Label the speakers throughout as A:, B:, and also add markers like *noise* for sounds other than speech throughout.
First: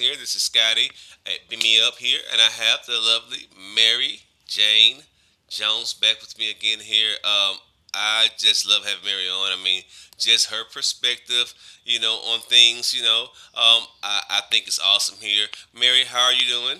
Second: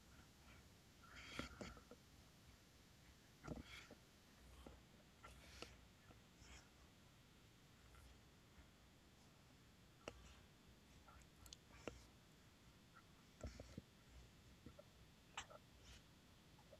A: here. This is Scotty at Beam Me Up here, and I have the lovely Mary Jane Jones back with me again here. I just love having Mary on. I mean, just her perspective, on things, I think it's awesome here. Mary, how are you doing?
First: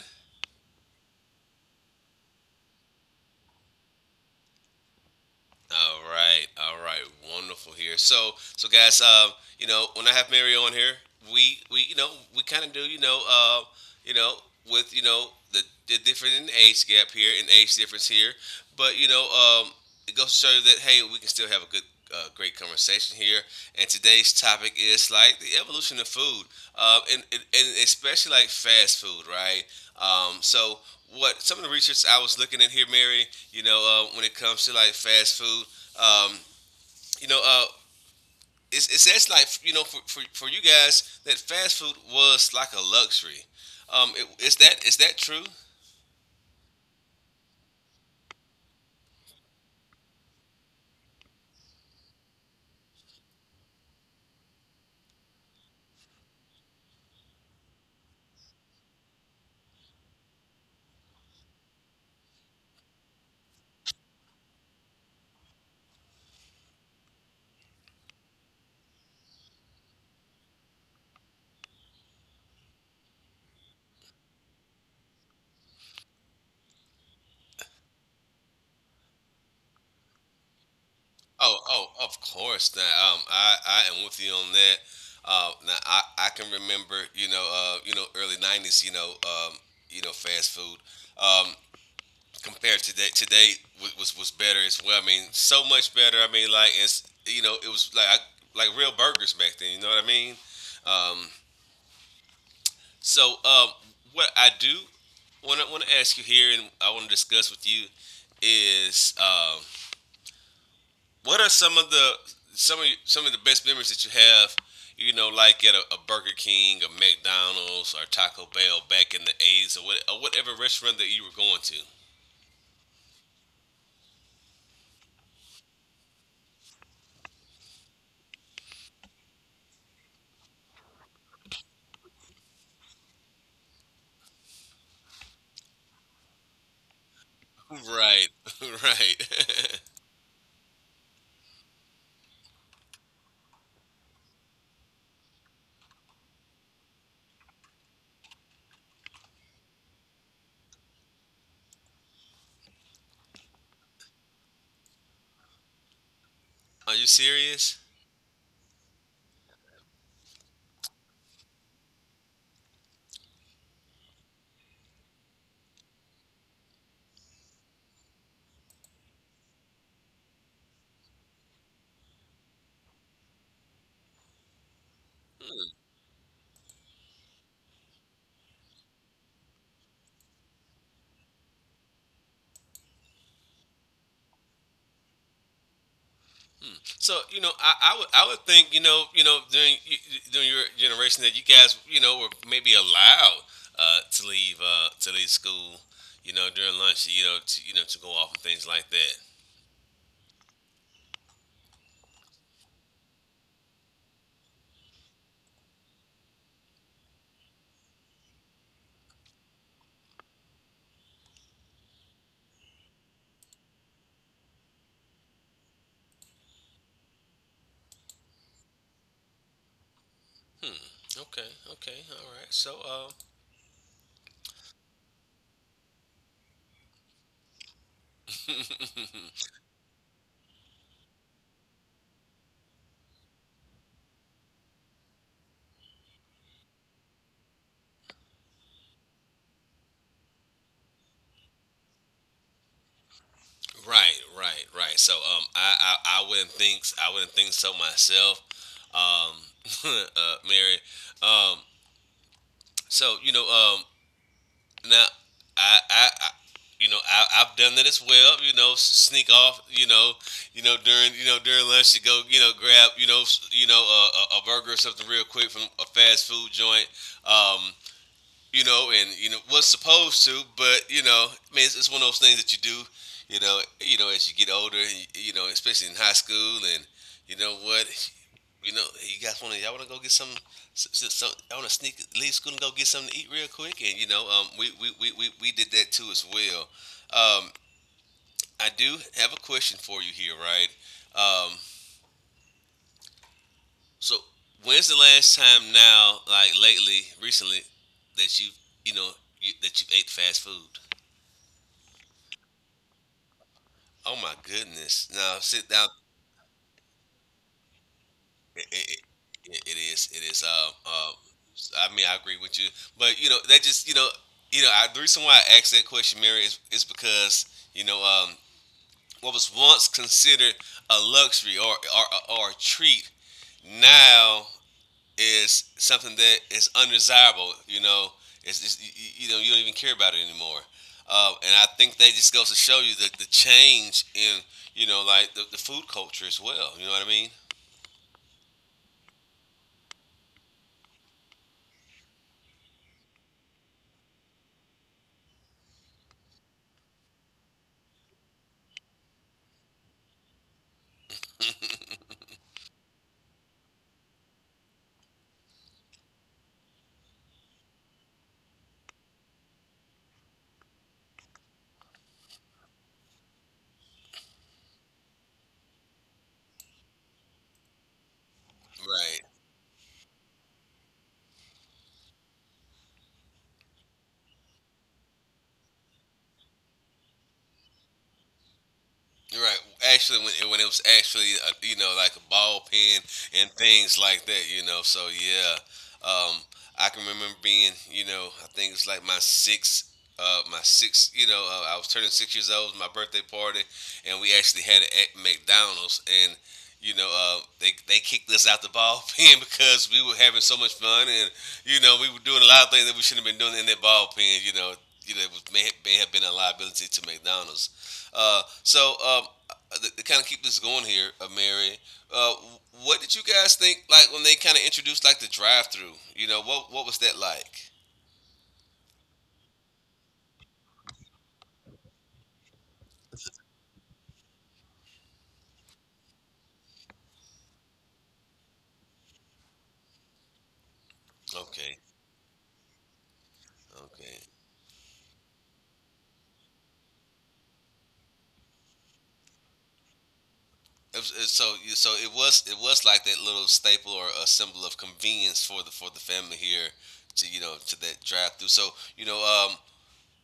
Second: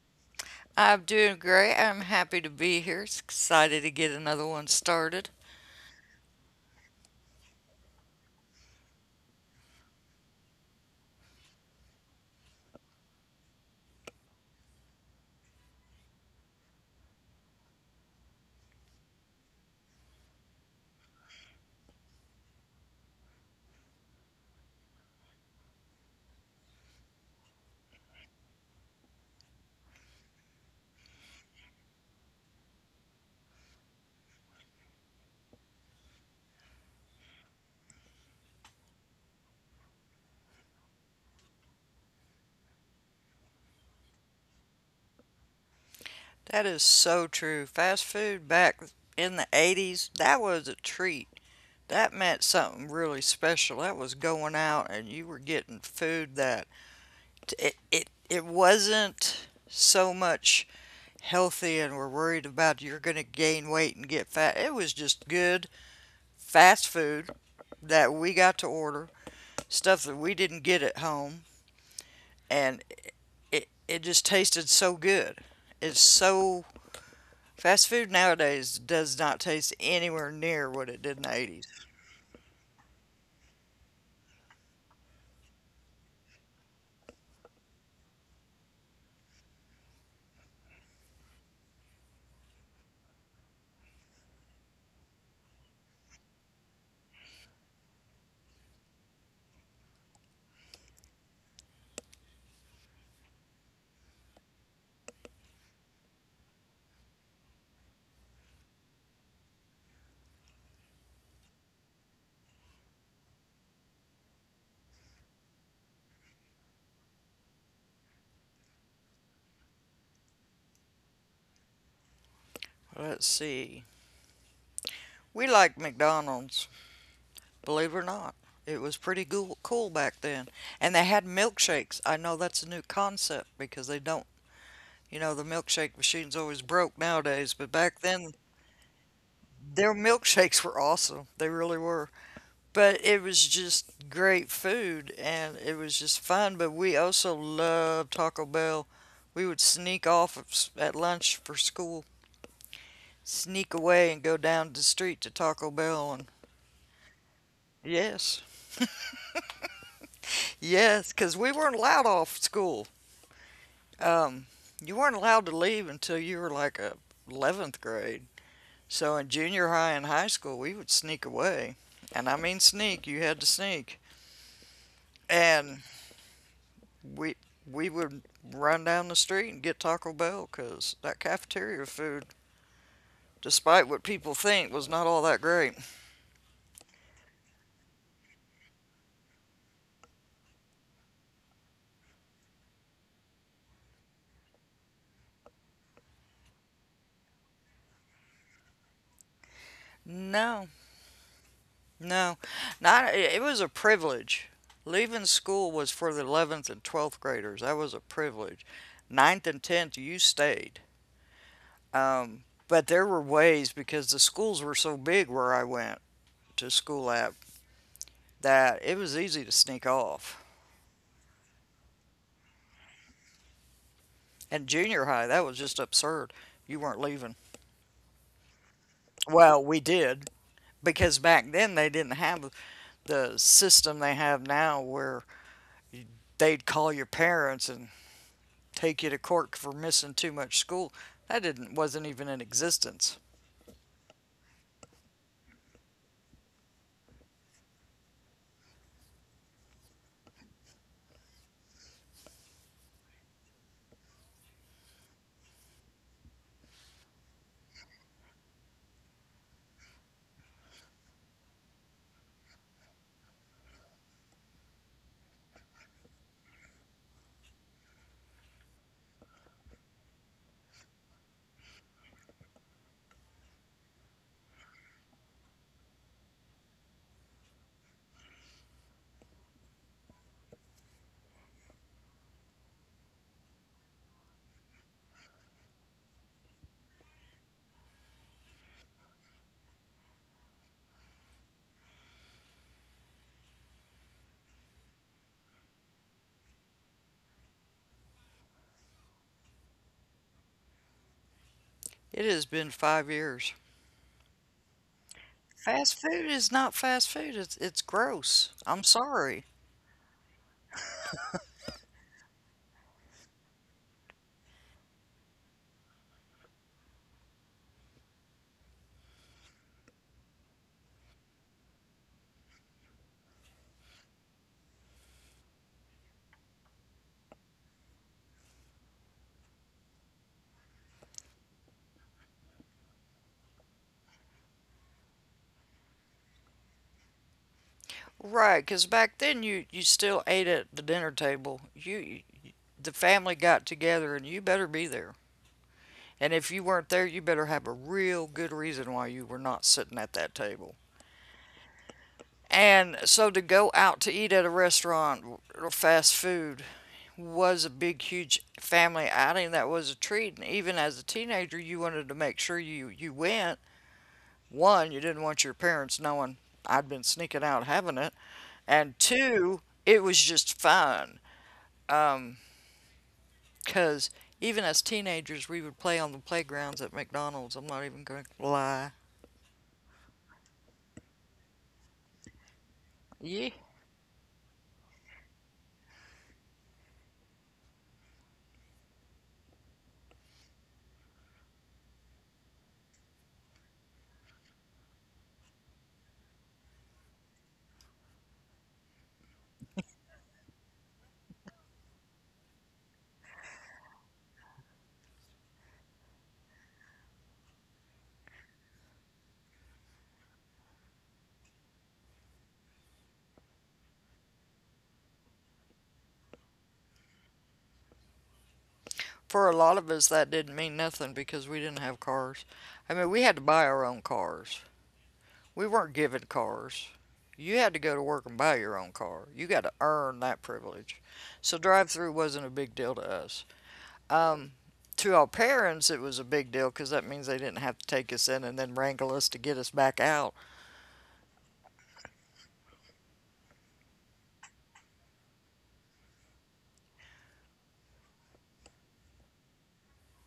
B: I'm doing great. I'm happy to be here. It's excited to get another one started.
A: All right, wonderful here. So guys, when I have Mary on here, we we you know we kind of do you know with you know the different in age gap here and age difference here, but it goes to show you that hey, we can still have a good. Great conversation here, and today's topic is like the evolution of food, and especially like fast food, right? So what some of the research I was looking at here, Mary. You know, when it comes to like fast food, um, you know, uh, it says like for you guys that fast food was like a luxury. Is that true?
B: That is so true. Fast food back in the 80s, that was a treat. That meant something really special. That was going out and you were getting food that it wasn't so much healthy and we're worried about you're going to gain weight and get fat. It was just good fast food that we got to order, stuff that we didn't get at home, and it just tasted so good. It's so Fast food nowadays does not taste anywhere near what it did in the
A: Oh,
B: eighties.
A: oh, of course. Now, I am with you on that. I can remember, early '90s, fast food. Um, compared to today, today was better as well. I mean, so much better. I mean, it was like real burgers back then. You know what I mean? Um, so um, what I do want to ask you here, and I want to discuss with you is what are some of the best memories that you have? You know, like at a Burger King, a McDonald's, or Taco Bell back in the '80s, or, what, or whatever restaurant that you were going to.
B: Let's see. We like McDonald's, believe it or not. It was pretty cool back then. And they had milkshakes. I know that's a new concept because they don't, the milkshake machine's always broke nowadays, but back
A: Right,
B: then
A: *laughs* right.
B: their
A: *laughs*
B: milkshakes were awesome. They really were. But it was just great food and it was just fun. But we also loved Taco Bell. We would sneak off of at lunch for school, sneak away and go down the street to Taco Bell. And
A: Are you serious?
B: yes, yes, because we weren't allowed off school. Um, you weren't allowed to leave until you were like a 11th grade. So in junior high and high school, we would sneak away. And I mean sneak, you had to sneak. And we we would run down the street and get Taco Bell because that cafeteria food, despite what people think, was not all that great.
A: So I would think during during your generation that you guys were maybe allowed to leave school during lunch to go off and things like that.
B: No, no, not. It was a privilege. Leaving school was for the 11th and 12th graders. That was a privilege. Ninth and 10th, you stayed. But there were ways because the schools were so big where I went to school at that it was easy to sneak off.
A: Okay, okay, all right. So
B: And junior high, that was just absurd. You weren't leaving. Well, we did, because back then they didn't have the system they have now where they'd call your parents and take you to court for missing too much school. That didn't wasn't even in existence.
A: right, right, right. I wouldn't think I wouldn't think so myself. Um, *laughs* Mary. Um, so you know um Now, I you know, I, I've done that as well. You know, sneak off. You know, during during lunch to go grab a burger or something real quick from a fast food joint. Um, you know, and you know was supposed to, but you know, I mean, it's one of those things that you do. You know, as you get older, and you know, especially in high school, and you know what, you know, you guys want to y'all want to go get some. So I want to sneak leave school and go get something to eat real quick, and we did that too as well. Um, I do have a question for you here, right? Um, so when's the last time now, like lately, recently, that you know you ate fast food?
B: It has been 5 years.
A: Oh my goodness! Now sit down.
B: Fast food is not fast food. It's gross.
A: it,
B: I'm
A: it,
B: sorry.
A: it is it is I mean I agree with you, but you know that just you know I, the reason why I asked that question, Mary, is because you know um what was once considered a luxury or a treat now is something that is undesirable. You you know you don't even care about it anymore, and I think that just goes to show you the change in the food culture as well. You know what I mean?
B: Right, 'cause back then you still ate at the dinner table. You the family got together and you better be there. And if you weren't there, you better have a real good reason why you were not sitting at that table. And so to go out to eat at a restaurant or fast food was a big, huge family outing that was a treat. And even as a teenager, you wanted to make sure you went. One, you didn't want your parents knowing I'd been sneaking out having it. And
A: Right.
B: two, it was just fun. Um, 'Cause even as teenagers, we would play on the playgrounds at McDonald's. I'm not even going to lie.
A: Right. Actually, when it was actually like a ball pen
B: Yeah.
A: and things like that, you know. So yeah, um, I can remember being I think it's like my sixth. My six, you know, I was turning 6 years old. It was my birthday party, and we actually had it at McDonald's. And they kicked us out the ball *laughs* pen because we were having so much fun, and you know, we were doing a lot of things that we shouldn't have been doing in that ball pen. You know, it was, may have been a liability to McDonald's. Uh, so um, to kind of keep this going here, Mary, uh, what did you guys think like when they kind of introduced like the drive-through? You know, what was that like?
B: For a lot of us, that didn't mean nothing because we didn't have cars. I mean, we had to buy our own cars. We weren't given cars. You had to go to work and buy your own car. You got to earn that privilege. So
A: Okay,
B: drive through wasn't a big deal to us.
A: okay.
B: Um, to our parents, it was a big deal because that means they didn't have to take us in and then wrangle us to get us back out.
A: It was, it, so it was like that little staple or a symbol of convenience for the family here to to that drive-through. So you know, um,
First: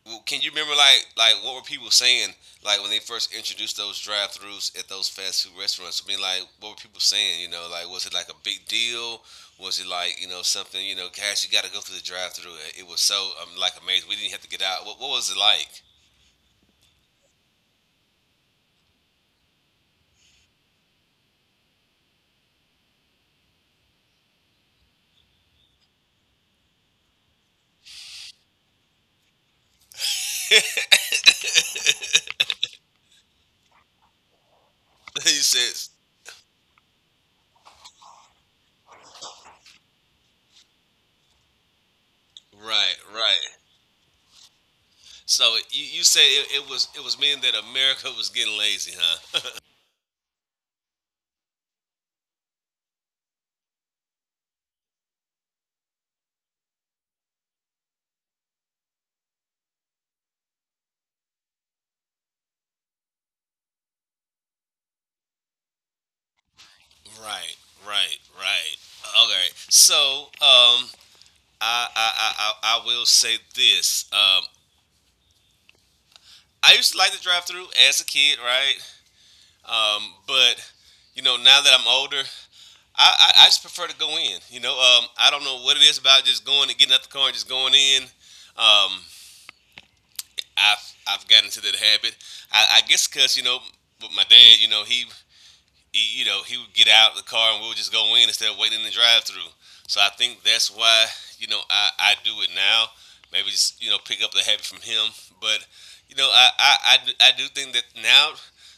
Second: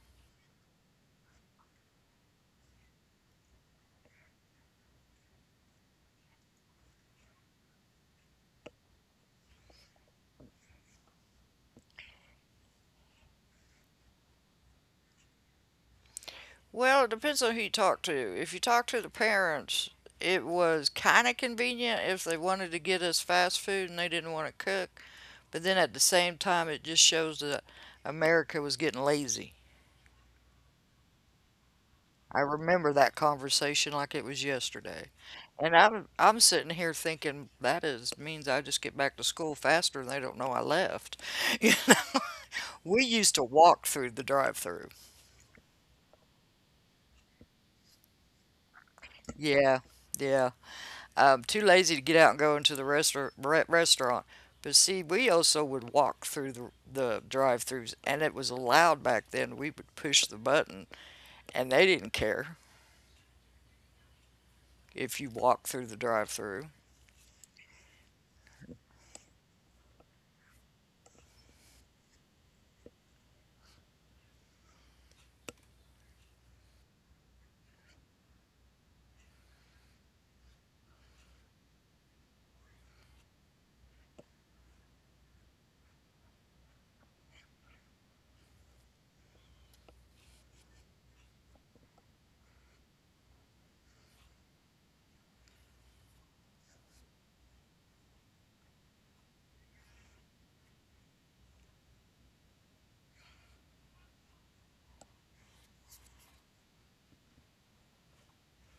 A: well, can you remember like what were people saying like when they first introduced those drive throughs at those fast food restaurants? I mean, like what were people saying? You know, like was it like a big deal? Was it like something? You know, gosh, you got to go through the drive through. It was so like amazing. We didn't have to get out. What was it like?
B: Well, it depends on who you talk to. If you talk to the parents, it was kind of convenient if they wanted to get us fast food and they didn't want to cook. But then at the same time, it just shows that America was getting lazy. I remember that conversation like it was yesterday.
A: *laughs* he
B: And
A: says,
B: I'm sitting here thinking that is means I just get back to school faster and they don't know I left. *laughs* You know?
A: right,
B: We used to
A: right,
B: walk through the drive-through.
A: So you say it, it was meaning that America was getting lazy, huh?
B: Yeah, yeah. I'm too lazy to get out and go into the restaurant. But see, we also would walk through the drive-throughs, and it was allowed back then. We would push the button, and they didn't care if you walked through the drive-through.
A: *laughs* right, right, right. Okay, so um, I will say this. I used to like the drive through as a kid, right? But you know, now that I'm older, I just prefer to go in. You know, I don't know what it is about just going and getting out the car and just going in. Um, I've gotten into that habit. I guess because you know, with my dad, you know, he would get out of the car and we would just go in instead of waiting in the drive-through. So I think that's why I do it now. Maybe just pick up the habit from him. But I do think that now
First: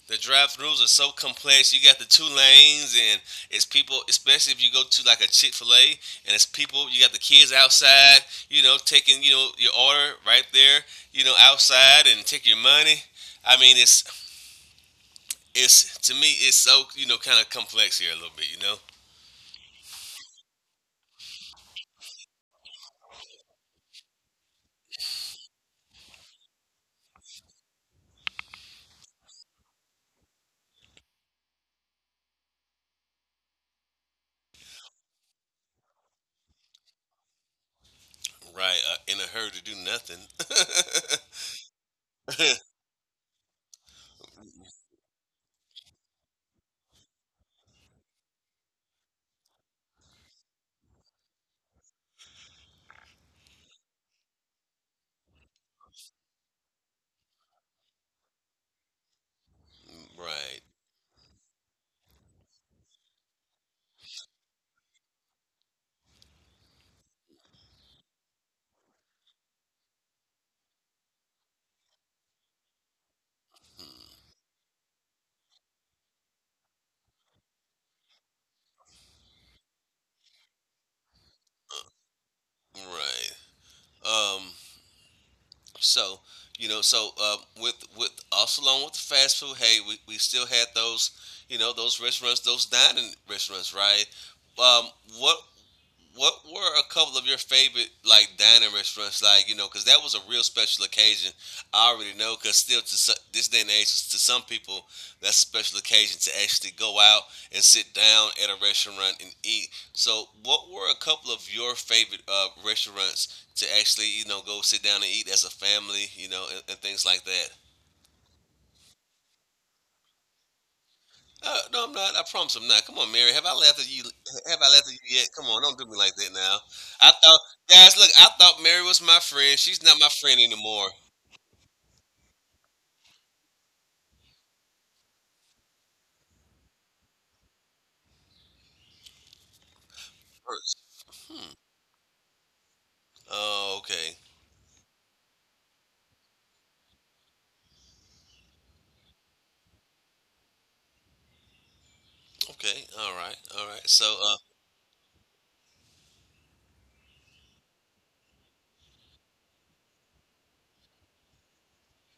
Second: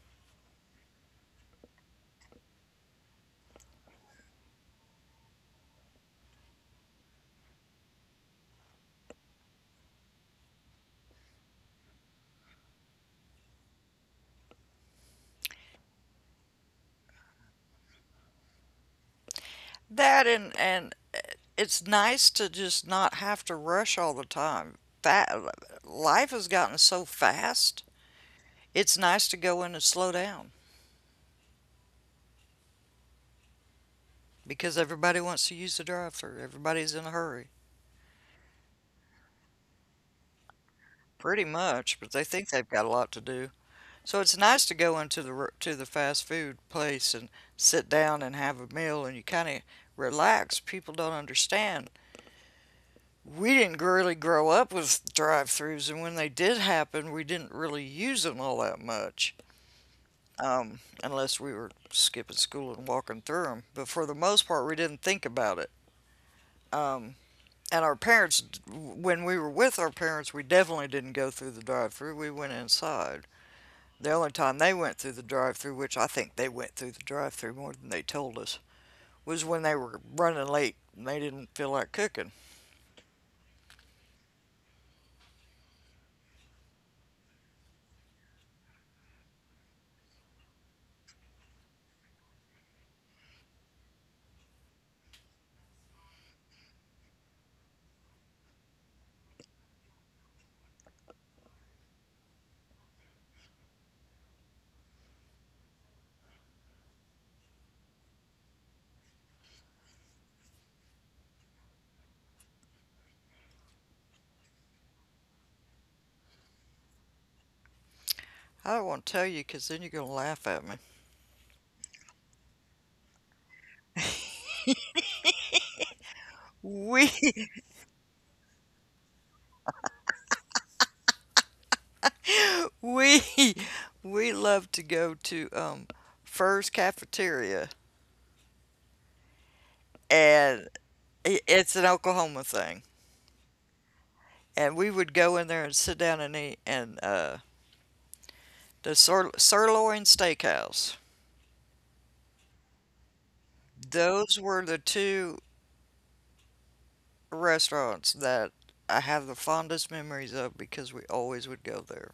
A: the drive-throughs are so complex. You got the two lanes, and it's people, especially if you go to like a Chick Fil A, and it's people. You got the kids outside, you know, taking your order right there, you know, outside and take your money. I mean, it's to me it's so kind of complex here a little bit, you know.
B: That and it's nice to just not have to rush all the time. That life has gotten so fast. It's nice to go in and slow down because everybody wants to use the drive thru. Everybody's in a hurry,
A: Right, in a hurry to do nothing.
B: pretty much, but they think
A: *laughs*
B: they've got a lot to do. So it's nice to go into the to the fast food place and sit down and have a meal and you kind of relax. People don't understand. We didn't really grow up with drive thrus, and when they did happen, we didn't really use them all that much.
A: Right.
B: Unless we were skipping school and walking through them. But for the most part, we didn't think about it. Um, and our parents, when we were with our parents, we definitely didn't go through the drive-through. We went inside. The only
A: Hmm,
B: time they went through the drive-through, which I think they went through the drive-through more than they told us, was when they were running late and they didn't feel like cooking.
A: right. um so with also along with the fast food, hey, we still had those those restaurants, those dining restaurants, right? Um what what were a couple of your favorite like dining restaurants, like you know, because that was a real special occasion. I already know, because still to this day and age to some people that's a special occasion, to actually go out and sit down at a restaurant and eat. So what were a couple of your favorite restaurants to actually you know go sit down and eat as a family, you know, and things like that?
B: I don't want to tell you because then you're gonna laugh at me.
A: No, I'm not. I promise I'm not. Come on, Mary. Have I laughed at you? Have I laughed at you yet? Come on, don't do me like that now. I
B: We
A: thought, guys, look, I thought Mary was my friend. She's not my friend anymore.
B: *laughs* we we love to go to Fur's cafeteria,
A: Hers.
B: and
A: Hmm.
B: it's an Oklahoma thing.
A: Oh, okay.
B: And we would go in there and sit down and eat. And the Sirloin Steakhouse.
A: Okay. All right. All right. So,
B: Those were the two restaurants that I have the fondest memories of because we always would go there.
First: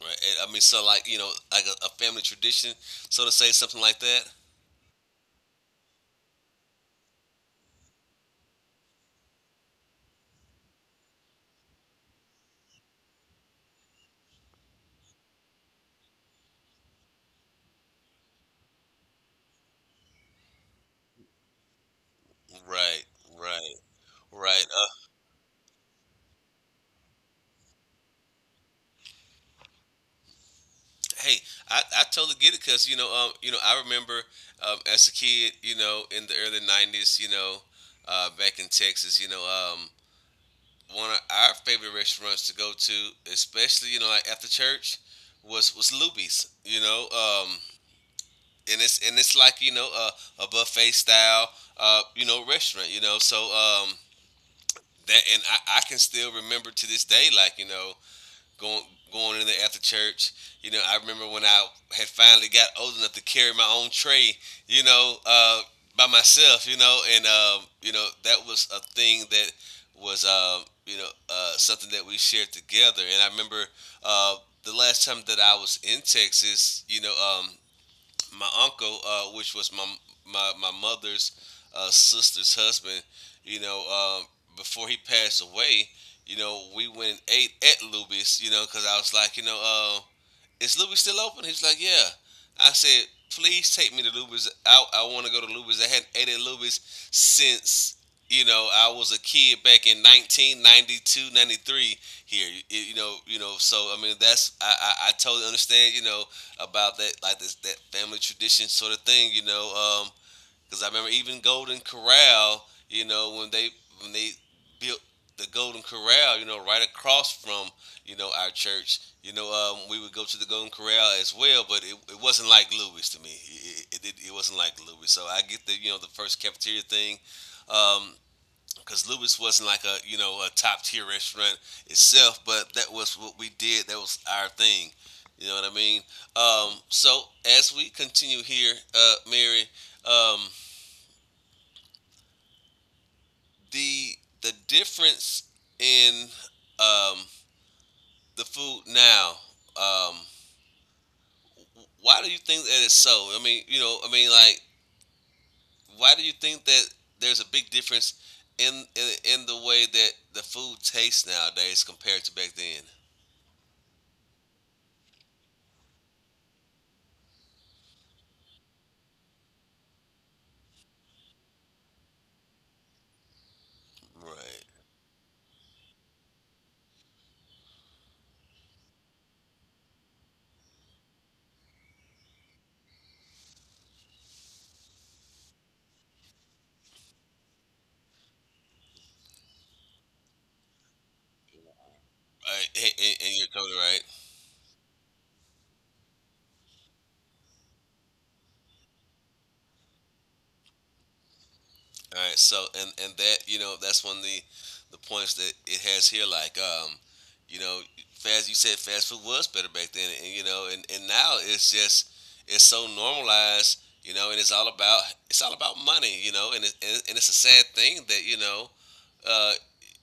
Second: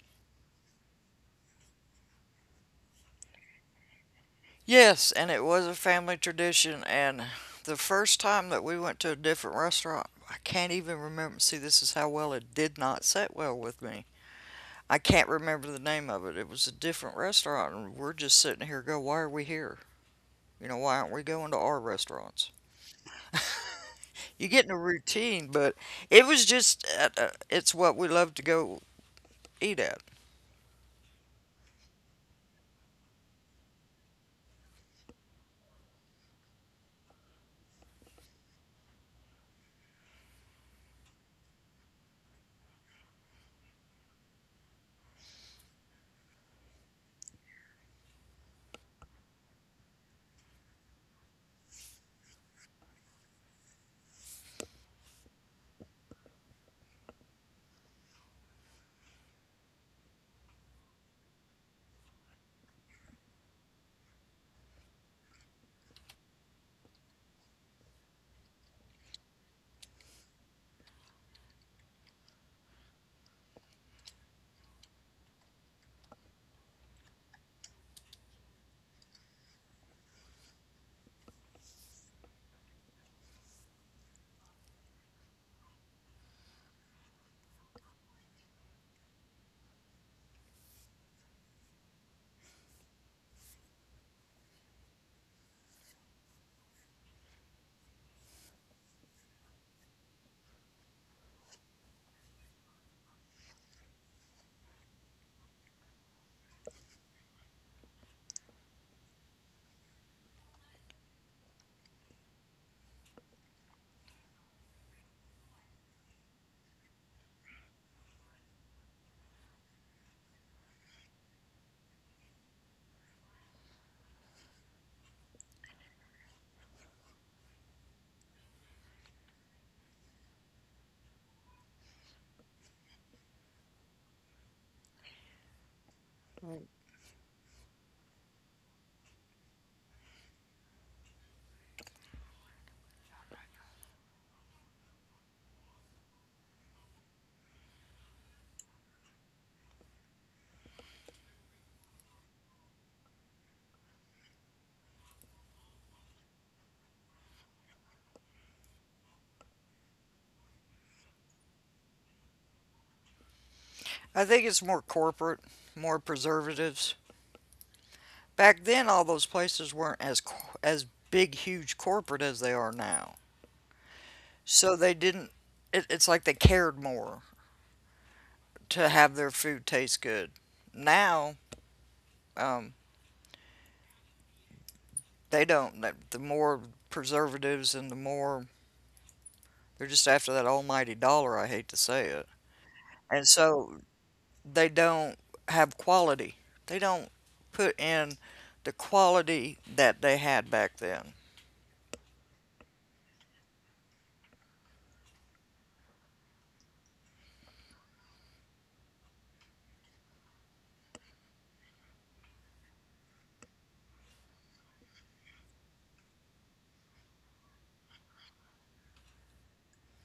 A: right. And, I mean, so like you know, like a family tradition, so to say, something like that.
B: Yes, and it was a family tradition. And the first time that we went to a different restaurant, I can't even remember. See, this is how well it did not sit well with me. I can't remember the name of it. It was a different restaurant, and we're just sitting here, go, why are we here? You know, why aren't we going to our restaurants?
A: Right. Right.
B: You get
A: Right.
B: in a routine, but it was just, it's what we love to go eat at.
A: Hey, I totally get it because you know, I remember as a kid, you know, in the early '90s, you know, back in Texas, you know, um, one of our favorite restaurants to go to, especially like after church, was Luby's. You know, and it's like a buffet style you know restaurant. You know, that. And I can still remember to this day going going in there after church. You know, I remember when I had finally got old enough to carry my own tray. You know, by myself. You know, and you know that was a thing that was something that we shared together. And I remember uh, the last time that I was in Texas. Um, my uncle, which was my mother's sister's husband, you know, um, before he passed away, you know, we went and ate at Luby's, you know, because I was like, is Luby's still open? He's like, yeah. I said, please take me to Luby's. I want to go to Luby's. I hadn't ate at Luby's since, you know, I was a kid back in 1992, '93 here. I mean, I totally understand, you know, about that, like that family tradition sort of thing, you know. Because I remember even Golden Corral, you know, when they built the Golden Corral, you know, right across from you know our church, we would go to the Golden Corral as well. But it wasn't like Louis to me. It wasn't like Louis. So I get the you know the first cafeteria thing. Um, because Lewis wasn't like a you know a top tier restaurant itself, but that was what we did. That was our thing. You know what I mean? So as we continue here, Mary, um, the the difference in um, the food now. Um, why do you think that it's so? I mean, you know, I mean, like, why do you think that there's a big difference in in the way that the food tastes nowadays compared to back then?
B: I think it's more corporate, more preservatives. Back then, all those places weren't as big, huge corporate as they are now.
A: Right.
B: So they didn't. It's like they cared more to have their food taste good. Now, um, they don't. The more preservatives and the more they're just after that almighty dollar. I hate to say it.
A: Right. And, and-
B: And
A: and you're totally
B: so
A: right.
B: they don't have quality. They don't put in the quality that they had back then.
A: All right, so and that you know that's one of the points that it has here. Like, you know, fast you said fast food was better back then, and you know, and now it's just it's so normalized, you know, and it's all about money, you know, and it's a sad thing that uh,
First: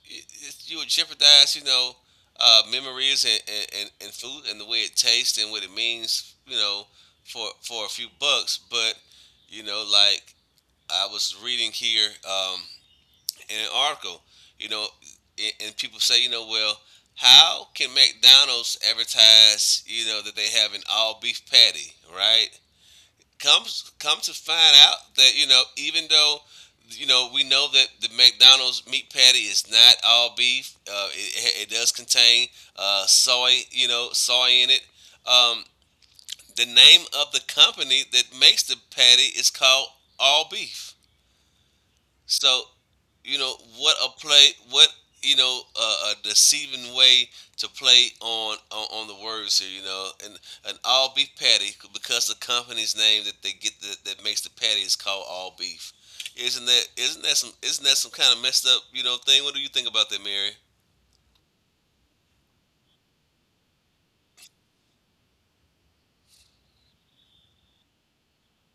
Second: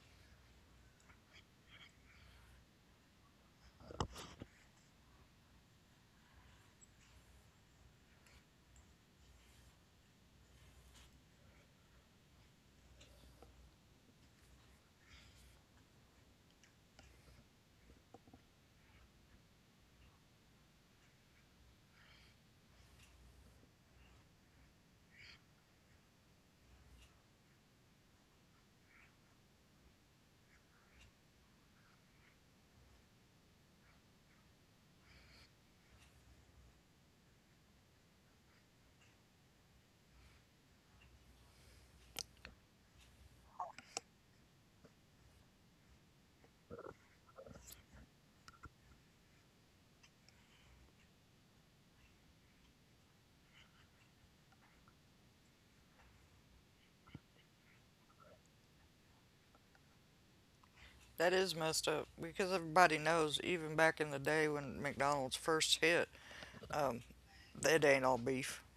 A: you would jeopardize, memories and food and the way it tastes and what it means, you know, for a few bucks, but you know, like I was reading here in an article, you know, and people say, you know, well, how can McDonald's advertise, you know, that they have an all beef patty, right? Comes come to find out that you know, even though you know we know that the McDonald's meat patty is not all beef, it does contain soy, you know, soy in it. Um, the name of the company that makes the patty is called All Beef. So, you know, what a play, a deceiving way to play on the words here, you know, and an all beef patty because the company's name that they get that, that makes the patty is called all beef. Isn't that some kind of messed up you know thing? What do you think about that, Mary?
B: That is messed up because everybody knows, even back in the day when McDonald's first hit, um, it ain't all beef. *laughs*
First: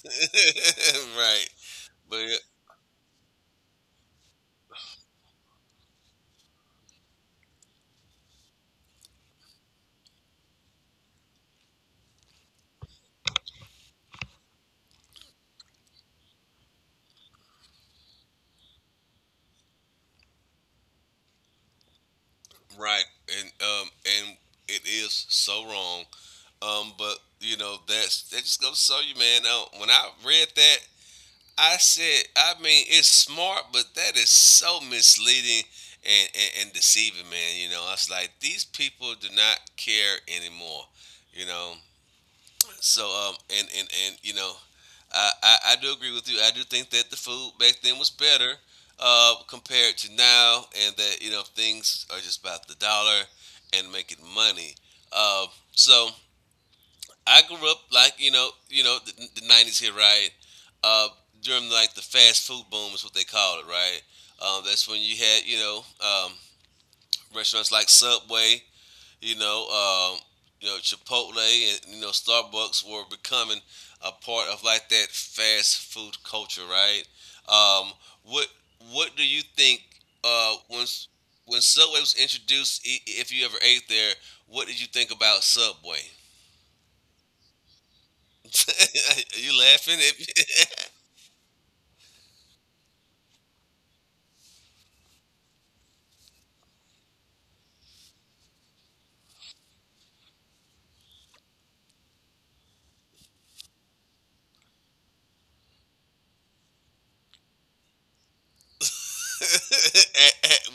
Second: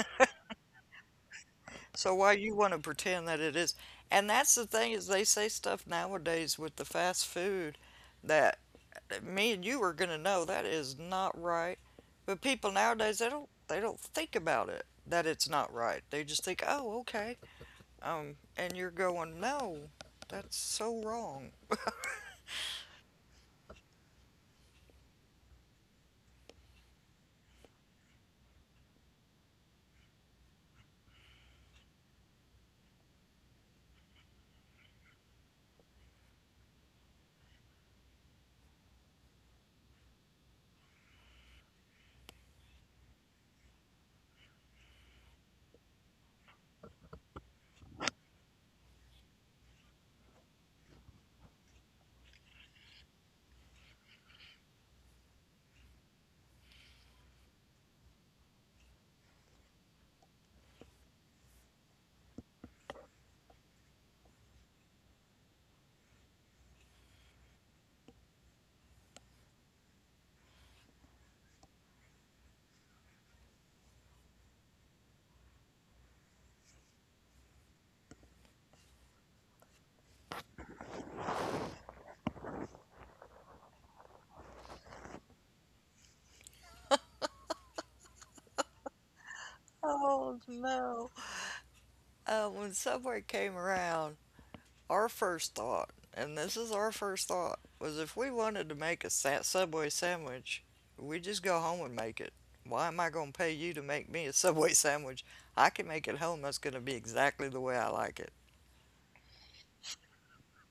A: *laughs* Right,
B: So
A: but
B: why
A: it-
B: you want to pretend that it is? And that's the thing is they say stuff nowadays with the fast food that me and you are going to know that is not right. But people nowadays, they don't think about it that it's not right. They just think, "Oh, okay." And you're going, "No, that's so wrong."
A: right, and it is so wrong. But you know that's that just goes to show you, man. When I read that, I said, I mean, it's smart, but that is so misleading and deceiving, man. You know, I was like, these people do not care anymore. You know, so and you know, I do agree with you. I do think that the food back then was better compared to now, and that you know things are just about the dollar and making money. Uh, so I grew up like you know, the nineties here, right? Uh, During like the fast food boom is what they call it, right? That's when you had you know restaurants like Subway, you know, um, you know Chipotle, and you know Starbucks were becoming a part of like that fast food culture, right? Um, what what do you think once when Subway was introduced? If you ever ate there, what did you think about Subway? *laughs* You laughing at me?
B: Oh
A: *laughs*
B: no. When Subway came around, our first thought, and this is our first thought, was if we wanted to make a Subway sandwich, we just go home and make it. Why am I going to pay you to make me a Subway sandwich? I can make it home. That's going to be exactly the way I like it.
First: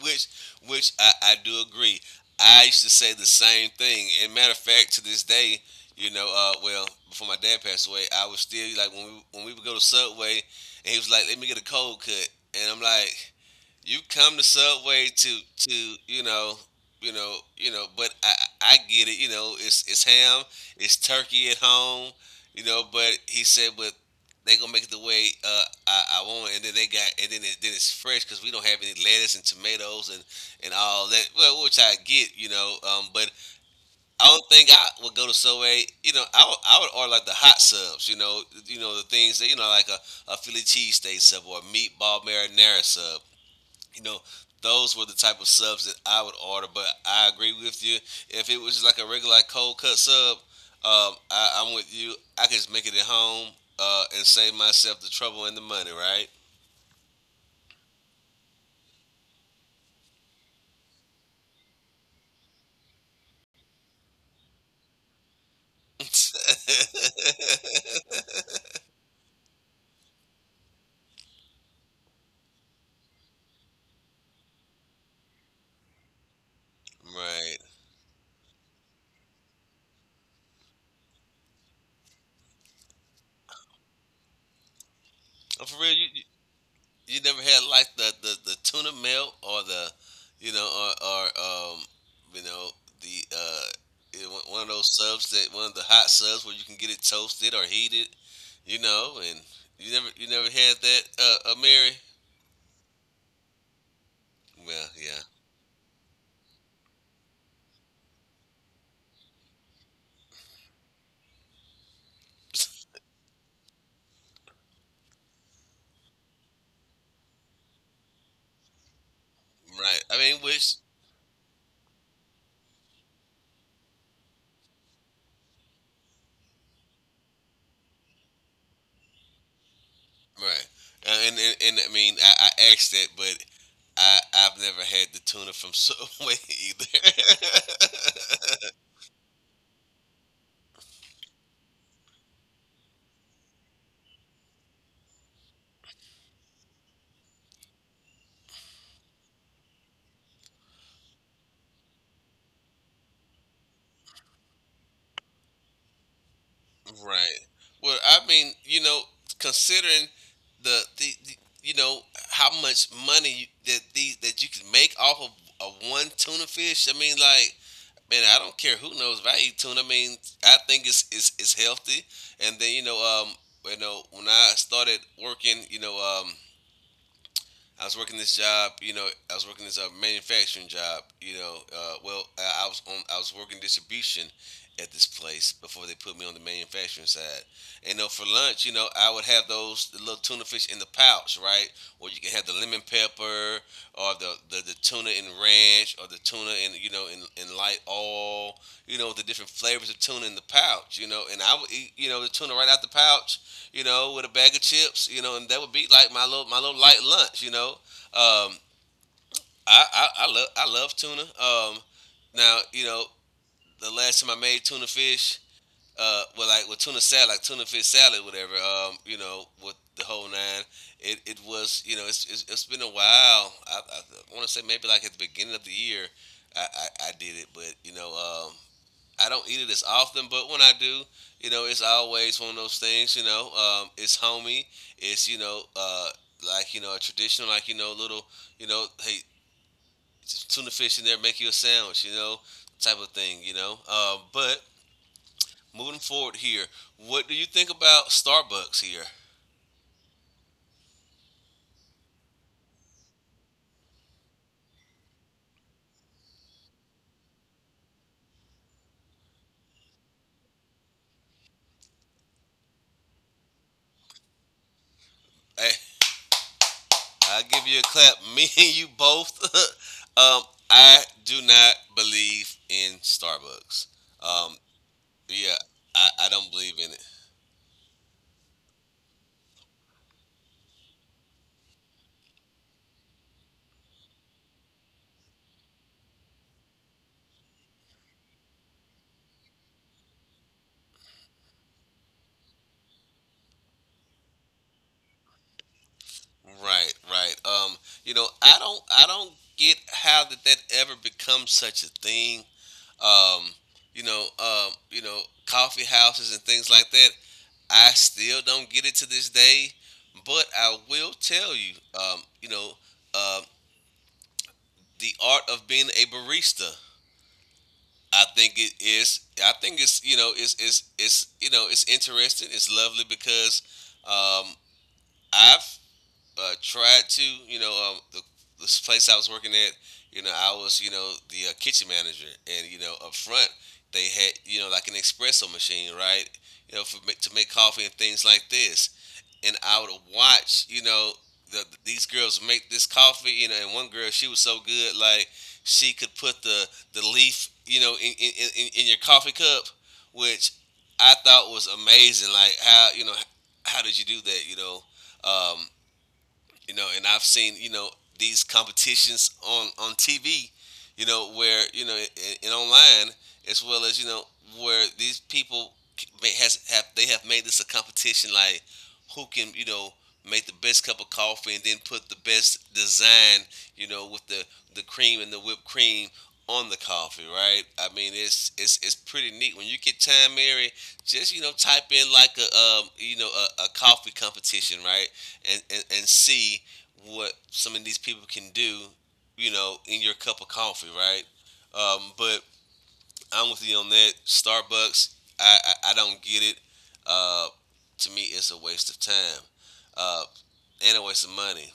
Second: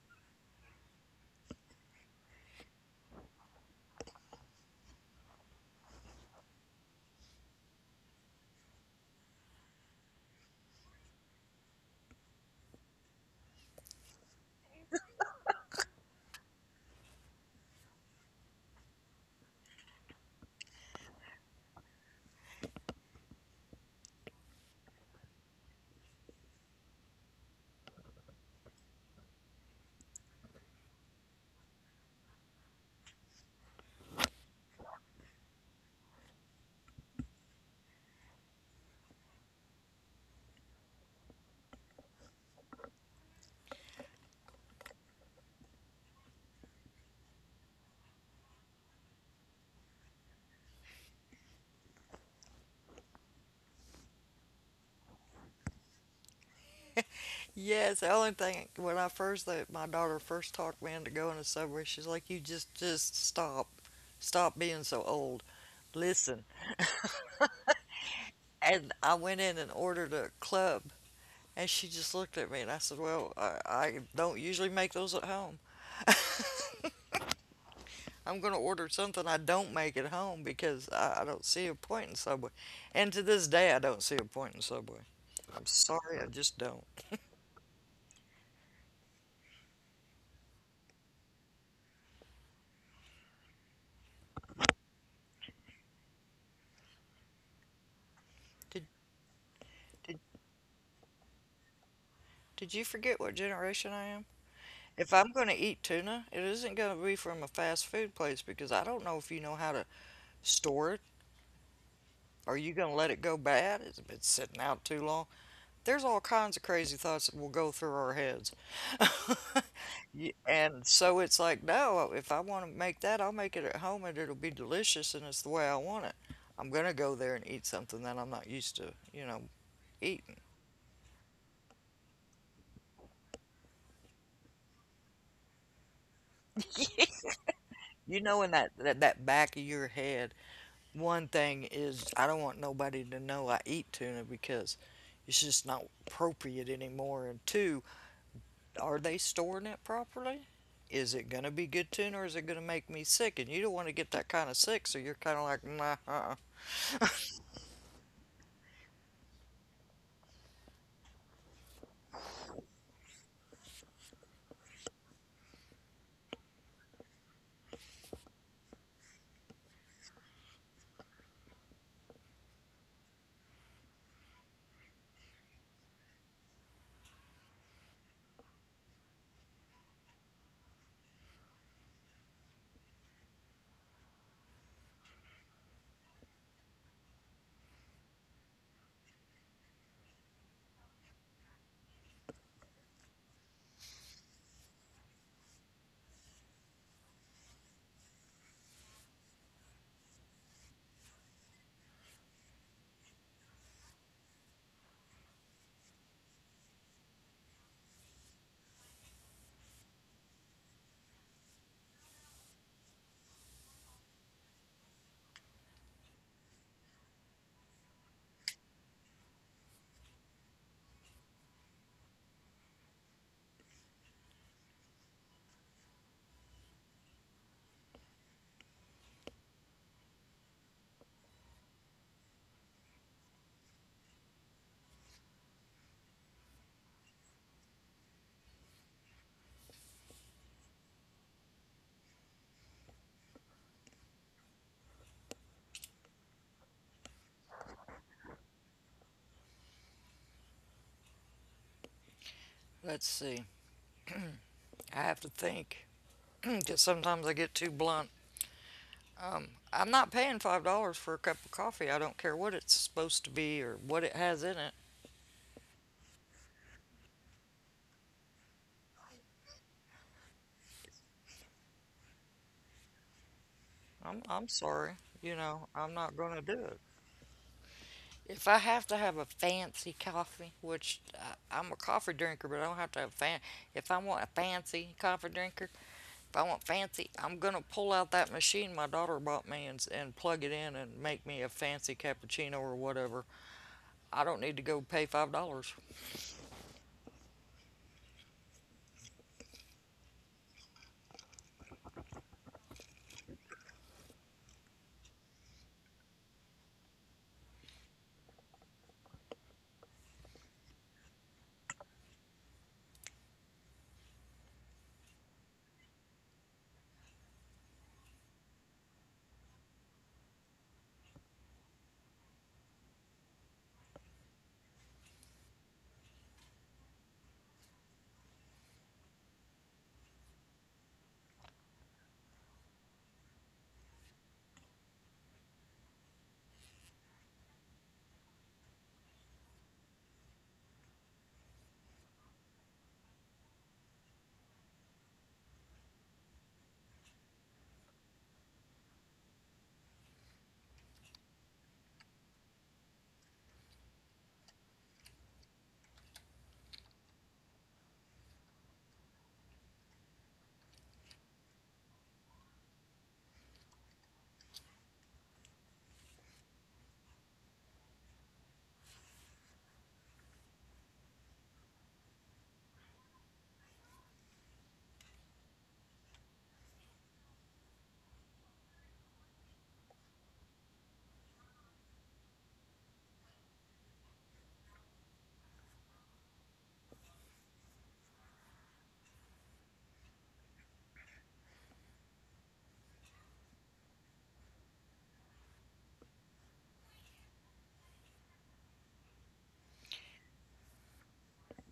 A: which, I do agree. I used to say the same thing. And matter of fact, to this day, well, before my dad passed away, I was still like when we would go to Subway, and he was like, "Let me get a cold cut," and I'm like, you come to Subway to you know but I get it. You know, it's ham, it's turkey at home. You know, but he said, but they gonna make it the way I want, it. And then they got, and then it, then it's fresh because we don't have any lettuce and tomatoes and all that. Well, which I get, you know, but I don't think I would go to Subway. I would order like the hot subs. You know the things that you know like a Philly cheesesteak sub or a meatball marinara sub you know, those were the type of subs that I would order. But I agree with you. If it was just like a regular like cold cut sub, I'm with you. I could just make it at home and save myself the trouble and the money, right?
B: Yeah, it's the only thing when I first my daughter first talked me into going to Subway, she's like, "You just stop, stop being so old. Listen."
A: *laughs*
B: And I went in and ordered a club, and she just looked at me, and I said, "Well, I don't usually make those at home."
A: Right.
B: I'm going to order something I don't make at home because I don't see a point in Subway. And to this day, I don't see a point in Subway.
A: Oh,
B: I'm
A: for real,
B: sorry, I just don't.
A: you never had like the tuna melt or the, you know, or you know, the it- one of those subs that one of the hot subs where you can get it toasted or heated, you
B: Did,
A: know, and you never
B: did,
A: had that, Mary.
B: did you forget what generation I am?
A: Well,
B: If
A: yeah,
B: I'm going to eat tuna, it isn't going to be from a fast food place because I don't know if you know how to store it. Are you going to let it go bad? It's been sitting out too long. There's all kinds of crazy thoughts that will go through our heads. *laughs*
A: right. I mean, which
B: And so it's like, no, if I want to make that, I'll make it at home and it'll be delicious and it's the way I want it. I'm going to go there and eat something that I'm not used to, you know, eating.
A: right, and I mean, I asked that, but I've never had the tuna from Subway *laughs* either. *laughs*
B: You know, in that back of your head, one thing is I don't want nobody to know I eat tuna because it's just not appropriate anymore. And two, are they storing it properly? Is it going to be good tuna or is it going to make me sick? And you don't want to get that kind of sick, so you're kind of like, nah. Uh-uh.
A: Right. Well, I mean, you know, considering the you know how much money that these that you can make off of a one tuna fish. I mean, like, man, I don't care who knows if I eat tuna. I mean, I think it's healthy. And then um, you know, when I started working, I was working this job, you know, I was working this manufacturing job, well, I was working distribution at this place before they put me on the manufacturing side. And you know, for lunch, you know, I would have those the little tuna fish in the pouch, right? Or you can have the lemon pepper, or the tuna in ranch, or the tuna in you know in light oil, you know, the different flavors of tuna in the pouch, you know. And I would eat, you know, the tuna right out the pouch you know, with a bag of chips, you know, and that would be like my little light lunch, you know. Um, I love I love tuna. Now you know the last time I made tuna fish, well like with tuna salad, like tuna fish salad, whatever. You know, with the whole nine, it was you know it's been a while. I want to say maybe like at the beginning of the year, I did it, but you know um, I don't eat it as often, but when I do, you know, it's always one of those things. You know, it's homey. It's you know, like you know, a traditional, like you know, little, you know, hey, tuna fish in there, make you a sandwich, you know, type of thing. You know, but moving forward here, what do you think about Starbucks here?
B: Let's see. I have to think because *clears throat* sometimes I get too blunt. I'm not paying $5 for a cup of coffee. I don't care what it's supposed to be or what it has in it.
A: Hey, I give you a clap. *laughs* Me and you both. *laughs* um, I do not believe in Starbucks.
B: I'm
A: Um,
B: sorry. You
A: yeah,
B: know, I'm
A: I,
B: not
A: I
B: going to
A: don't
B: do
A: believe
B: it.
A: in it.
B: If I have to have a fancy coffee, which I'm a coffee drinker, but I don't have to have fan. If I want a fancy coffee drinker, if I want fancy, I'm gonna pull out that machine my daughter bought me and plug it in and make me a fancy cappuccino or whatever. I don't need to go pay $5.
A: Right, right. You know, I don't get how did that ever become such a thing. Um, you know, coffee houses and things like that. I still don't get it to this day, but I will tell you, um, the art of being a barista. I think it is. I think it's you know it's you know it's interesting. It's lovely because um, I've tried to, you know, the this place I was working at, you know, I was, you know, the kitchen manager, and you know, up front they had, you know, like an espresso machine, right? To make coffee and things like this, and I would watch, these girls make this coffee, and one girl, she was so good. Like, she could put the leaf, in your coffee cup, which I thought was amazing. Like, how, how did you do that? Um, and I've seen these competitions on TV, you know, where you know and online, as well as you know where these people may, has have they have made this a competition, like, who can make the best cup of coffee and then put the best design, with the cream and the whipped cream on the coffee, right? I mean, it's pretty neat. When you get time, Mary, just type in, like, a a coffee competition, right? And see what some of these people can do, you know, in your cup of coffee, right? But I'm with you on that. Starbucks, I don't get it. Uh, to me, it's a waste of time, uh, and a waste of money.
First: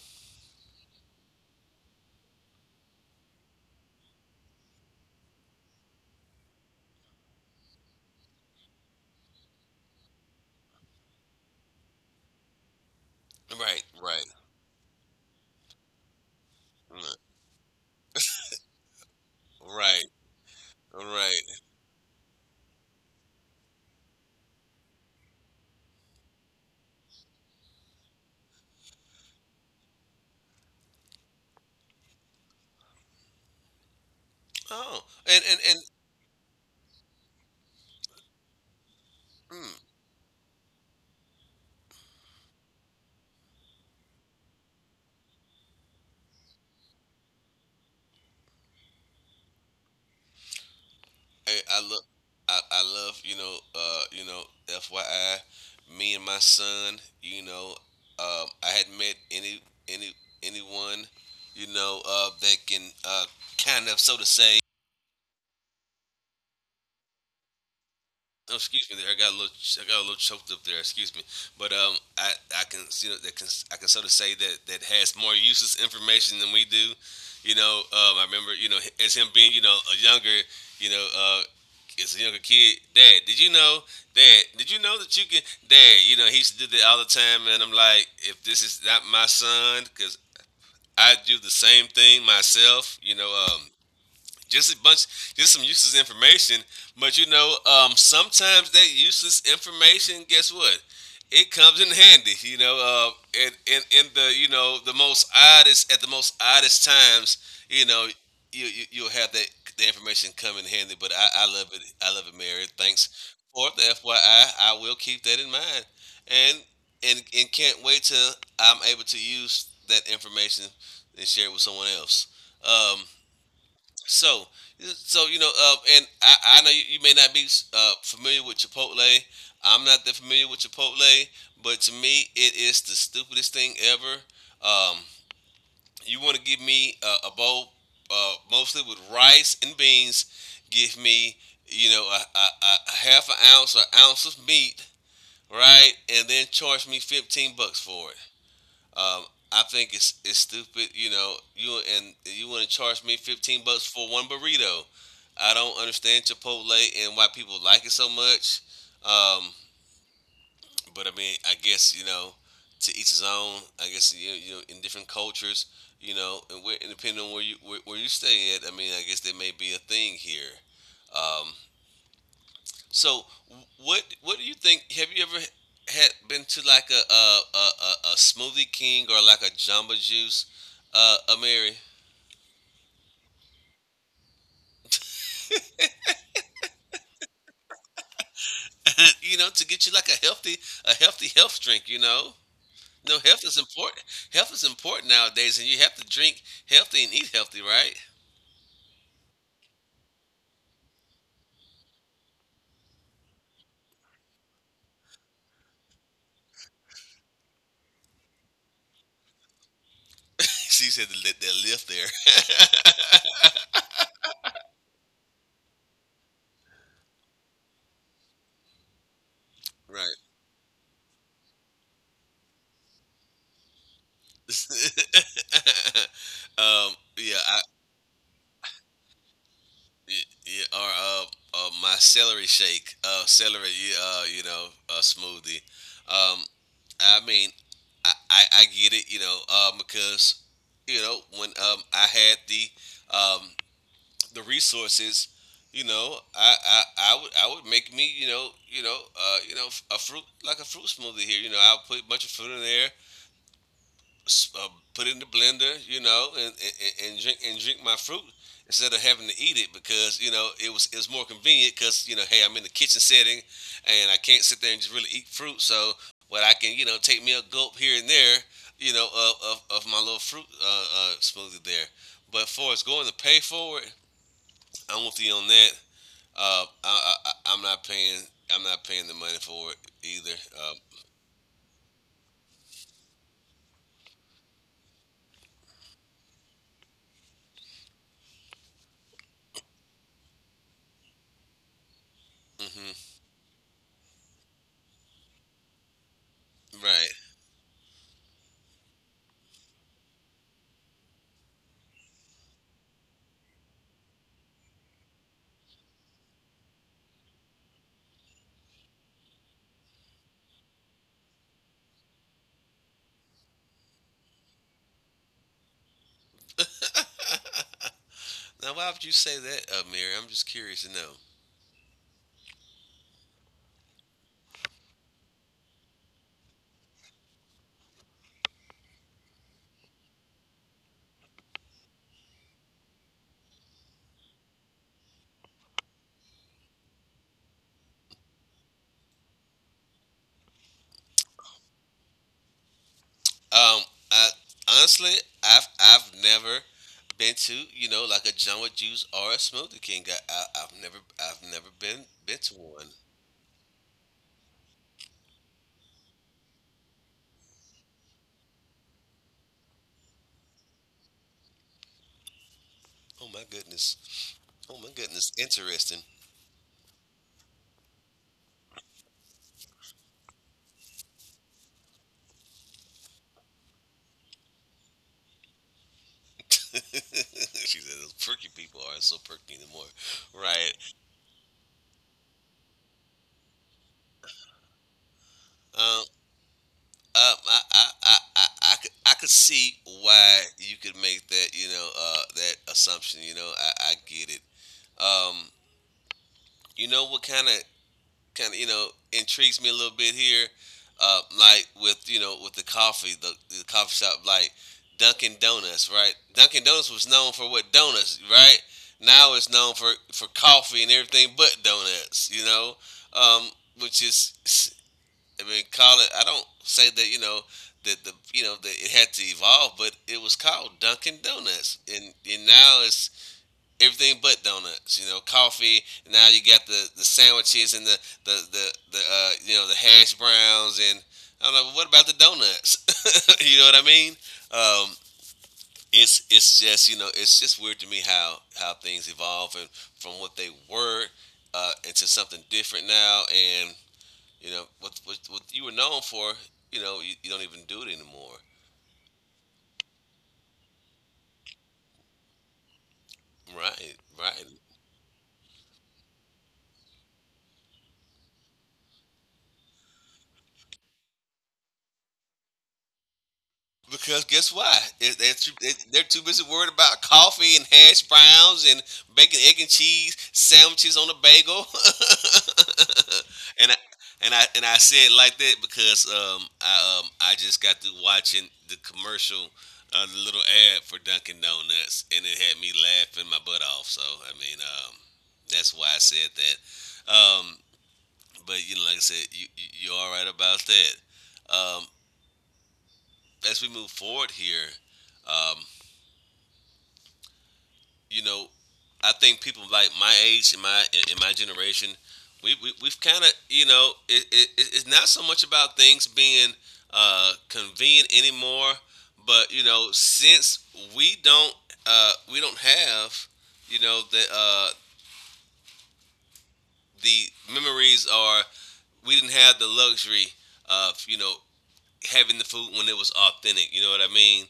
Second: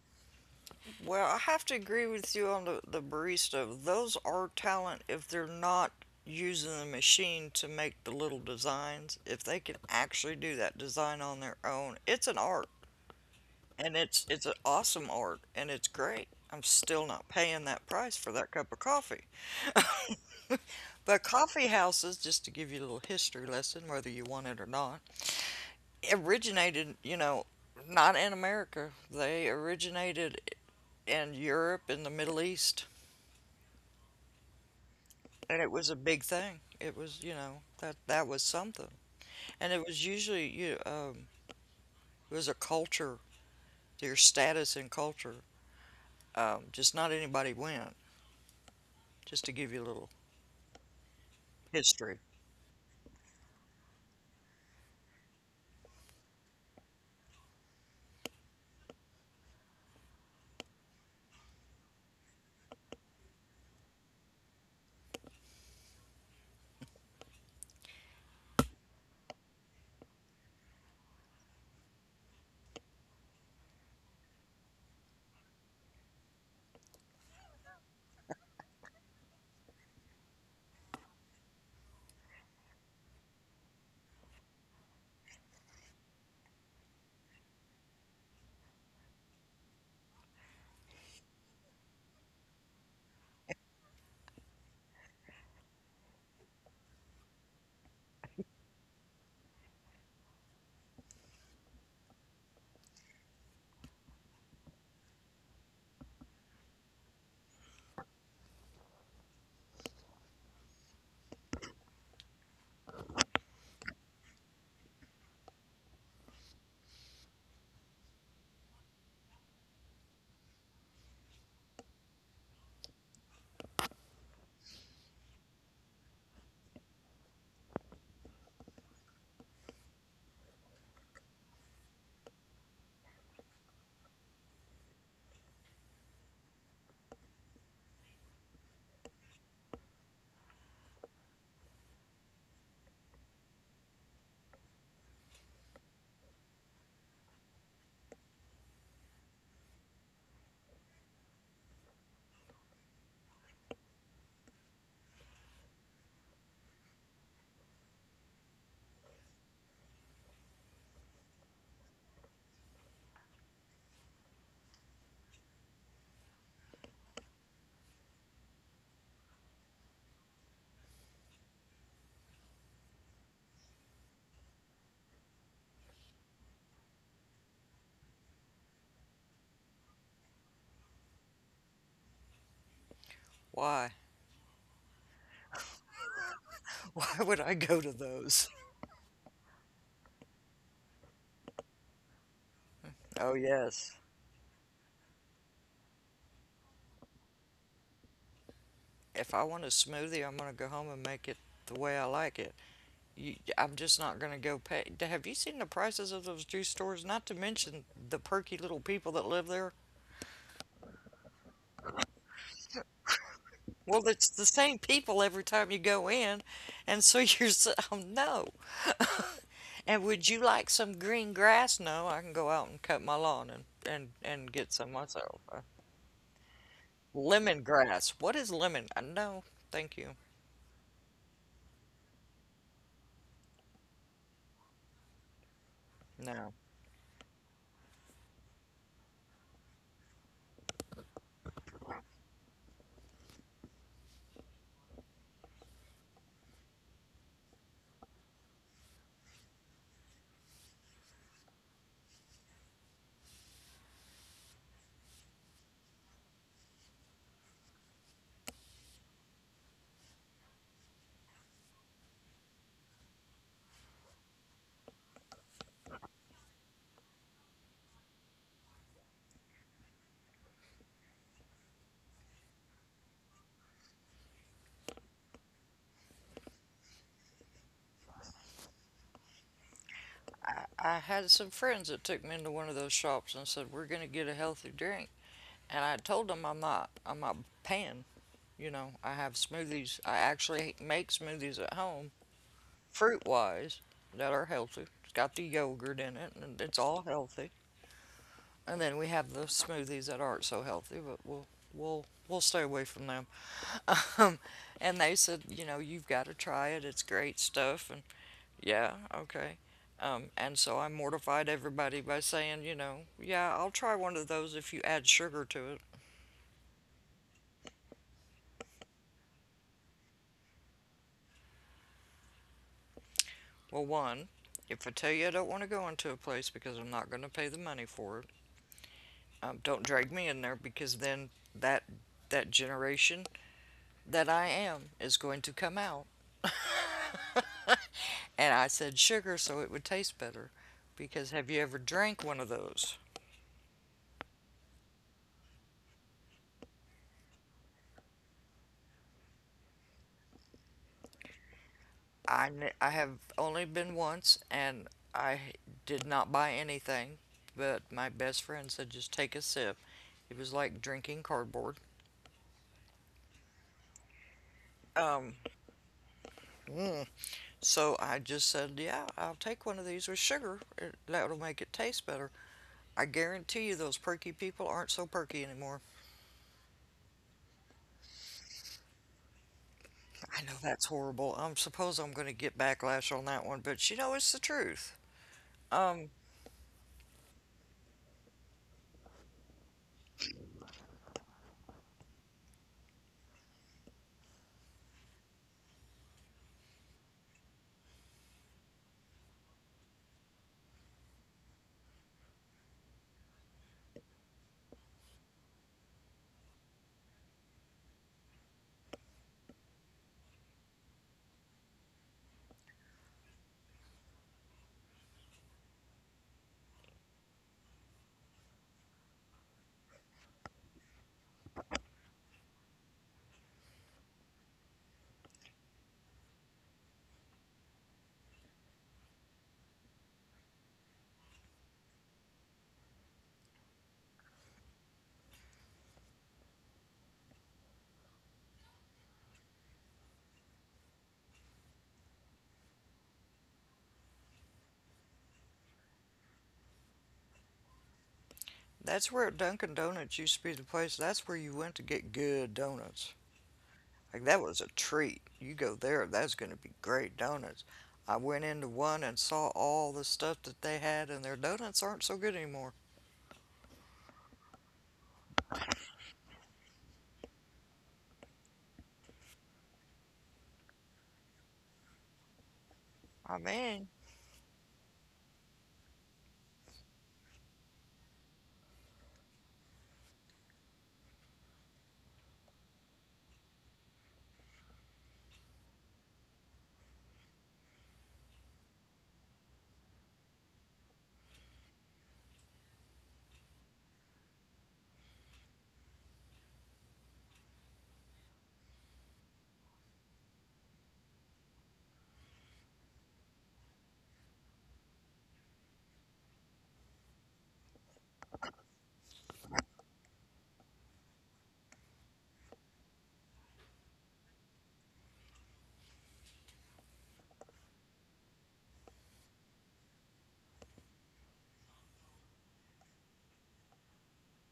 B: Well, I have to agree with you on the barista. Those are talent if they're not using the machine to make the little designs. If they can actually do that design on their own, it's an art.
A: Right,
B: And it's
A: right,
B: it's an awesome art and it's great. I'm still
A: right,
B: not paying that price for that cup of coffee.
A: right.
B: But
A: Right.
B: coffee houses, just to give you a little history lesson, whether you want it or not, originated, you know, not in America. They originated in Europe in the Middle East.
A: Oh, and
B: And
A: and
B: it
A: and.
B: was a big thing. It was, you know, that was something. And
A: Hmm.
B: it was usually you it was a culture, your status in culture. Just not anybody went, just to give you a little
A: Hey, I love,
B: history.
A: I love, FYI, me and my son, you know, I hadn't met any, anyone, that can, kind of, so to say. Oh, excuse me. There, I got a little, I got a little choked up there. Excuse me, but I can, I can sort of say that that has more useless information than we do. You know, I remember, as him being, you know, a younger, you know, as a younger kid. Dad, did you know, Dad, did you know that you can, Dad, you know, he used to do that all the time. And I'm like, if this is not my son, because I do the same thing myself. Just a bunch, just some useless information. But sometimes that useless information, guess what? It comes in handy, in the you know the most oddest at the most oddest times, you know. You you'll have that the information come in handy. But I love it, I love it, Mary. Thanks for the FYI. I will keep that in mind, and and can't wait till I'm able to use that information and share it with someone else. Um, so, so, and I know you, you may not be familiar with Chipotle. I'm not that familiar with Chipotle, but to me, it is the stupidest thing ever. Um, you want to give me a bowl, mostly with rice and beans. Give me, you know, a half an ounce or ounce of meat, right, and then charge me 15 bucks for it. Um, I think it's stupid. You know, you want to charge me 15 bucks for one burrito. I don't understand Chipotle and why people like it so much. Um, but I mean, I guess, you know, to each his own. I guess, you know, you know, in different cultures, you know, and, where, and depending on where you where you stay at. I mean, I guess there may be a thing here. Um, so what do you think? Have you ever had been to like a Smoothie King or like a Jamba Juice, Mary?
B: Why? *laughs* Why would I go to those?
A: *laughs* You know, to get you like a healthy, a healthy health drink. You know, no,
B: Oh,
A: health is
B: yes.
A: important. Health is important nowadays, and you have to drink healthy and eat healthy, right?
B: If I want a smoothie, I'm gonna go home and make it the way I like it. You, I'm just not gonna go pay. D- Have you seen the prices of those juice stores? Not to mention the perky little people that live there.
A: *laughs* She said the lift there.
B: Well, it's the same people every time you go in, and so you're so, *laughs* oh, no. *laughs*
A: *laughs*
B: And
A: Right?
B: would you like some green grass? No, I can go out and cut my lawn and and get some myself.
A: *laughs* um, yeah,
B: Lemon
A: I,
B: grass. What is lemon? No, thank you.
A: yeah. Or my celery shake, celery, yeah, you know, smoothie. Um,
B: Now,
A: I mean, I get it, you know, because you know, when I had um, the resources, you know, I would make me, a fruit, like a fruit smoothie here. You know, I'll put a bunch of fruit in there, put it in the blender, you know, and drink my fruit instead of having to eat it, because, you know, it was, it was more convenient, because, you know, hey, I'm in the kitchen setting and I can't sit there and just really eat fruit. So what I can, you know, take me a gulp here and there, you know, of my little fruit smoothie there. But for as going to pay for it, I'm with you on that. I'm not paying, I'm not paying the money for it either.
B: I had some friends that took me into one of those shops and said, "We're going to get a healthy drink." And I told them I'm not paying. You know, I have smoothies. I actually make smoothies at home,
A: Hmm
B: fruit wise, that are healthy. It's got the yogurt in it and it's all
A: Right.
B: healthy. And then we have the smoothies that aren't so healthy, but we'll stay away from them. *laughs* Um, and they said, you know, you've got to try it. It's great stuff. And yeah, okay. And so I mortified everybody by saying, you know, yeah, I'll try one of those if you add sugar to it.
A: Now, why would you say that, uh, Mary? I'm just curious to know.
B: Well, one, if I tell you I don't want to go into a place because I'm not going to pay the money for it, don't drag me in there because then that that generation that I am is going to come out. And I said sugar so it would taste better because have you ever drank one of those?
A: Um, I, Honestly, I've never been to, you know, like a Jamba Juice or a Smoothie King. I've never, I've never been been to
B: I
A: one.
B: I have only been once, and I did not buy anything, but my best friend said just take a sip. It was like drinking cardboard.
A: Oh my goodness! Oh my goodness! Interesting.
B: So I just said, yeah, I'll take one of these with sugar. That'll make it taste better. I guarantee you those perky people aren't so perky anymore.
A: *laughs* She said those perky people are so perky anymore,
B: I know
A: right?
B: that's horrible. I am suppose I'm going to get backlash on that one, but you know it's the truth.
A: Um,
B: Um,
A: I could see why you could make that, you know, that assumption. You know, I get it. Um, you know, what kind of, kind of, you know, intrigues me a little bit here. Like with, you know, with the coffee, the coffee shop, like Dunkin' Donuts, right? Dunkin' Donuts was known for what? Donuts, right? Now it's known for coffee and everything but donuts, you know. Um, which is, I mean, call it. I don't say that, you know, that the, you know, that it had to evolve, but it was called Dunkin' Donuts, and now it's everything but donuts. You know, coffee. Now you got the sandwiches and the you know, the hash browns and I don't know. What about the donuts? *laughs* You know what I mean? Um, it's it's just, you know, it's just weird to me how things evolve and from what they were into something different now. And you know what what you were known for, you know, you don't even do it anymore.
B: that's where Dunkin' Donuts used to be the place. That's where you went to get good donuts.
A: Right,
B: Like that
A: right.
B: was a treat. You go there, that's going to be great donuts. I went into one and saw all the stuff that they had, and their donuts aren't so good anymore.
A: Because guess what? They're too, they're too busy worried about coffee and hash browns and bacon, egg and cheese sandwiches on a bagel.
B: I
A: *laughs* and I,
B: mean,
A: and I and I say it like that because I just got through watching the commercial, the little ad for Dunkin' Donuts, and it had me laughing my butt off. So I mean, that's why I said that. But you know, like I said, you're all right about that. Um, as we move forward here, um, you know, I think people like my age and my generation, we we've kind of, you know, it's not so much about things being convenient anymore, but you know, since we don't, we don't have, you know, the the memories are, we didn't have the luxury of, you know, having the food when it was authentic. You know what I mean?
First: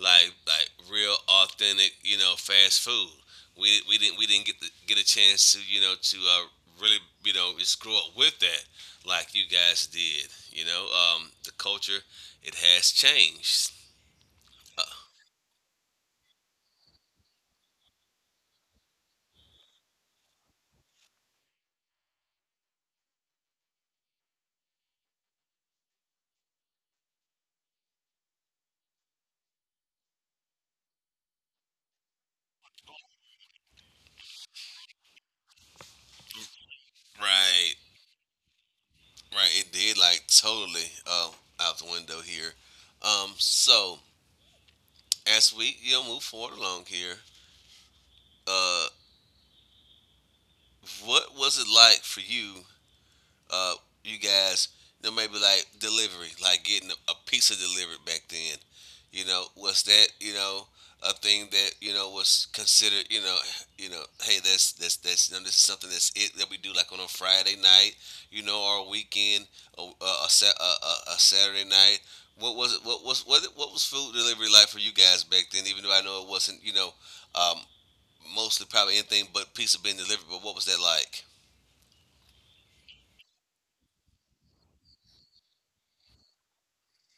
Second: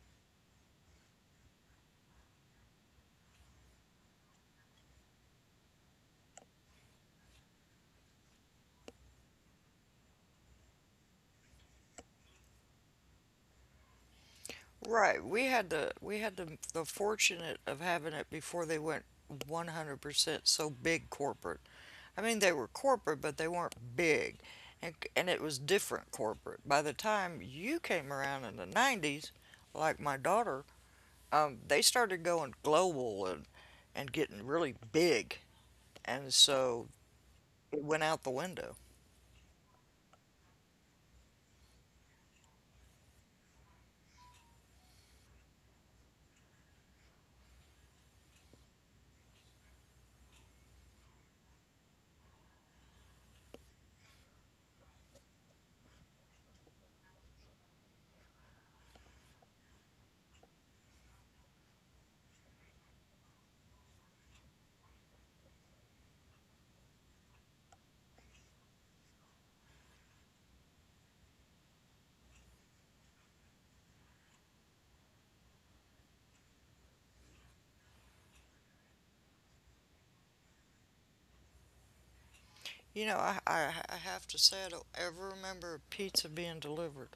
A: Like real authentic, you know, fast food. We didn't get get a chance to, you know, to really, you know, just grow up with that, like you guys did. You know, the culture, it has changed. Uh,
B: right? We had the fortunate of having it before they went 100% so big corporate. I mean, they were corporate, but they weren't big, and it was different corporate. By the time you came around in the 90s, like my daughter, they started going global and getting really big, and so
A: Right,
B: it went out the window.
A: right. It did, like, totally out the window here. So, as we, you know, move forward along here, uh, what was it like for you, uh, you guys, you know, maybe like delivery, like getting a pizza delivered back then. You know, was that, you know, a thing that, you know, was considered? You know, hey, that's you know, this is something that's it that we do, like, on a Friday night, you know, or a weekend, or a, Sa- a Saturday night. What was it? What was, what was food delivery like for you guys back then? Even though I know it wasn't, you know, um, mostly probably anything but pizza being delivered. But what was that like?
B: You know, I have to say, I don't ever remember pizza being delivered.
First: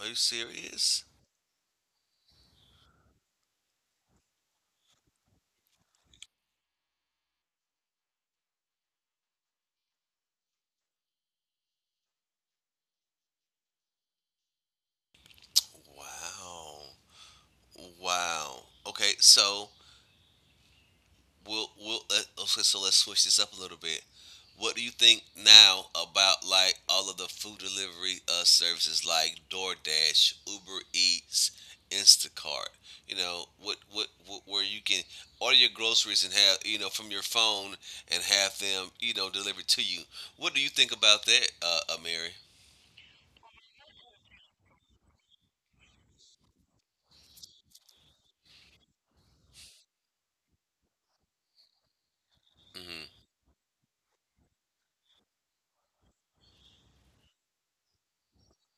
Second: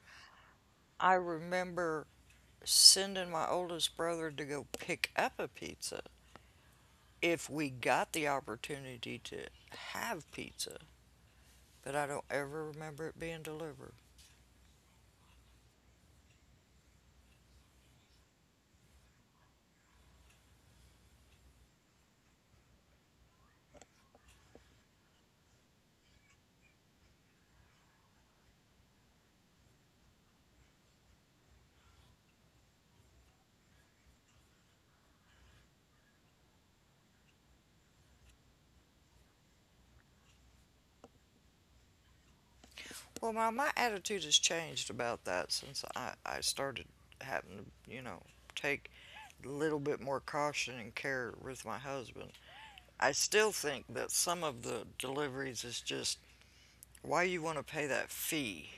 A: Are you serious?
B: I remember sending my oldest brother to go pick up a pizza if we got the opportunity to have pizza, but I don't ever remember it being delivered.
A: Wow. Wow. Okay, so we'll okay, so let's switch this up a little bit. What do you think now about, like, all of the food delivery services like DoorDash, Uber Eats, Instacart? You know, what, what, where you can order your groceries and have, you know, from your phone and have them, you know, delivered to you. What do you think about that, uh, Mary?
B: Well, my attitude has changed about that since I started having to, you know, take a little bit more caution and care with my husband.
A: Mhm.
B: I still think that some of the deliveries is just why you want to pay that fee.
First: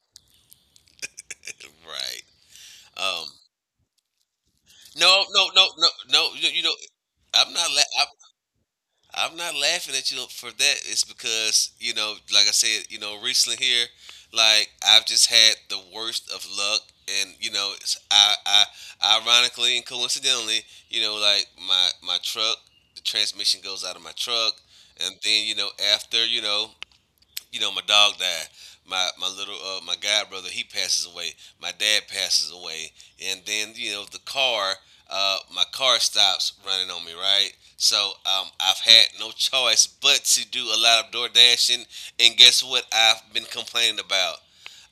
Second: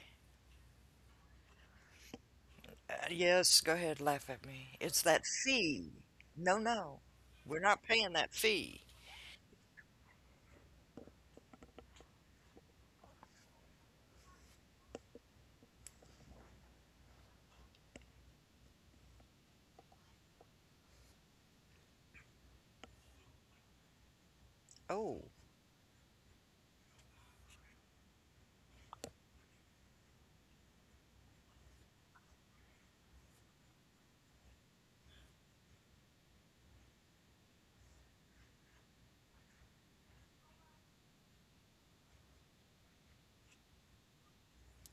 A: Right. Um.
B: Yes, go ahead, laugh at me. It's that
A: No, no, no, no,
B: fee.
A: no. You,
B: No,
A: you know,
B: no,
A: I'm
B: We're
A: not.
B: not paying that fee.
A: I'm not laughing at you for that. It's because like I said, recently here, like I've just had the worst of luck, and ironically and coincidentally, my truck, the transmission goes out of my truck, and
B: Oh,
A: then you know, after you know, my dog died. My little my god brother he passes away. My dad passes away, and then the car. My car stops running on me, right? So I've had no *laughs* choice but to do a lot of door dashing, and guess what? I've been complaining about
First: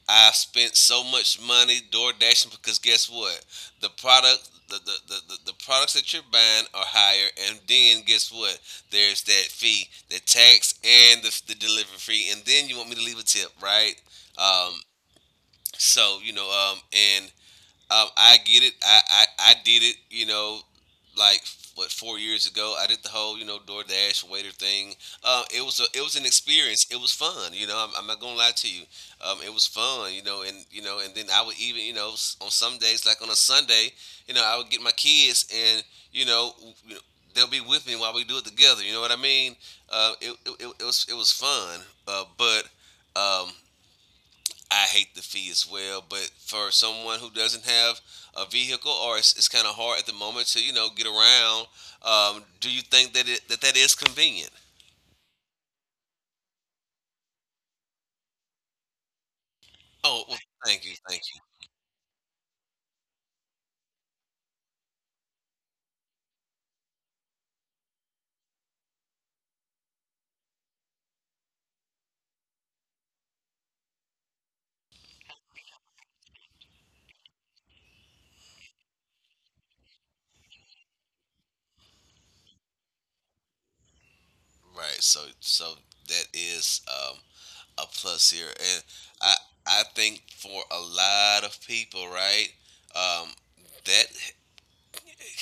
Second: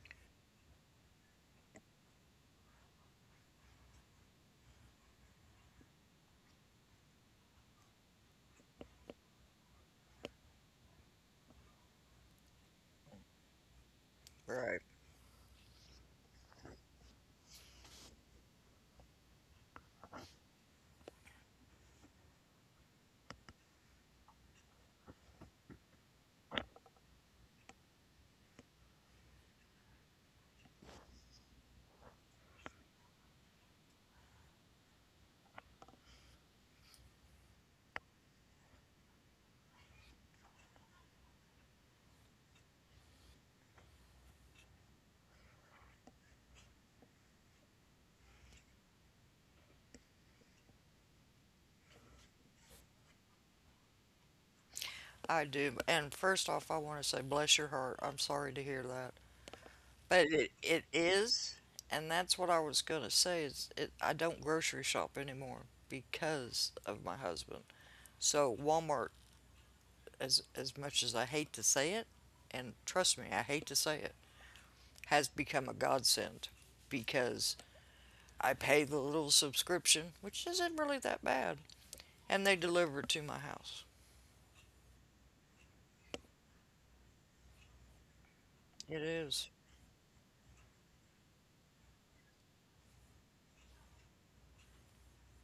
A: I spent so much money door dashing because guess what? The product the products that you're buying are higher and then guess what? There's that fee, the tax and the delivery fee and then you want me to leave a tip, right? Um,
B: right.
A: so, you know, and I get it. I did it, like what 4 years ago. I did the whole, DoorDash waiter thing. It was an experience. It was fun. You know, I'm not gonna lie to you. It was fun. And then I would even, on some days, like on a Sunday, I would get my kids, and you know, w- you know, they'll be with me while we do it together. You know what I mean? It was fun. But um, I hate the fee as well. But for someone who doesn't have a vehicle or it's kind of hard at the moment to get around. Do you think that it that that is convenient?
B: I do. And first off, I want to say, bless your heart. I'm sorry to hear that.
A: Oh,
B: But
A: well,
B: it
A: thank you, thank
B: is, and that's what I was going to say is it, I don't grocery shop anymore because of my husband. So Walmart, as much as I hate to say it, and trust me, I hate to say it, has become a godsend because I pay the little subscription, which isn't really that bad, and they deliver it to my house.
A: you. Right, so that is a plus here, and
B: It
A: I
B: is.
A: I think for a lot of people, right, um, that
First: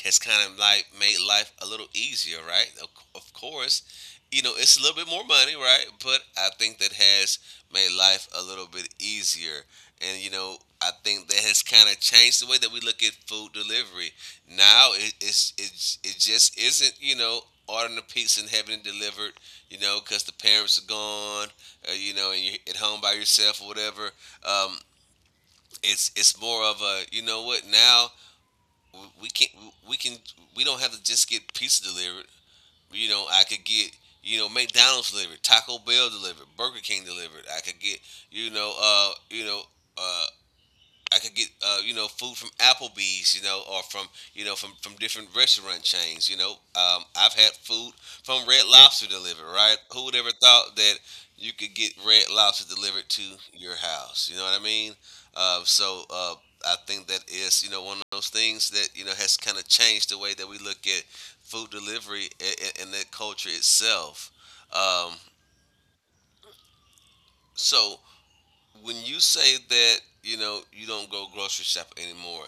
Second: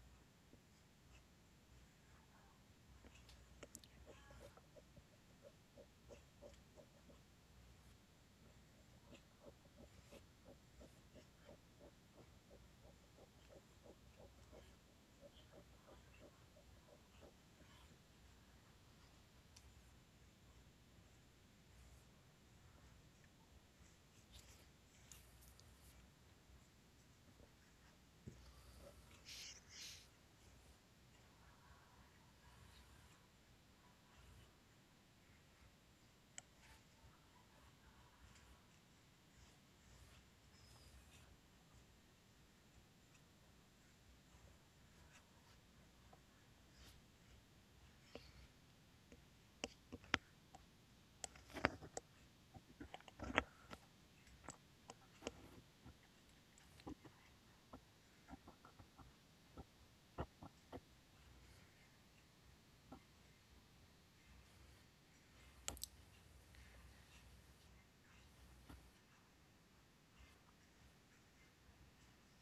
A: has kind of like made life a little easier, right? Of course, you know, it's a little bit more money, right? But I think that has made life a little bit easier. And, I think that has kind of changed the way that we look at food delivery. Now it just isn't, you know, ordering a pizza and having it delivered, you know, because the parents are gone, you know, and you're at home by yourself or whatever. Um, it's more of a, you know what, now we can't we can we don't have to just get pizza delivered. You know, I could get McDonald's delivered, Taco Bell delivered, Burger King delivered. I could get you know uh I could get food from Applebee's, you know, or from different restaurant chains. I've had food from Red Lobster delivered. Right? Who would ever thought that you could get Red Lobster delivered to your house? You know what I mean? So I think that is you know one of those things that you know has kind of changed the way that we look at food delivery and, that culture itself. Um, so when you say that, you know, you don't go grocery shop anymore,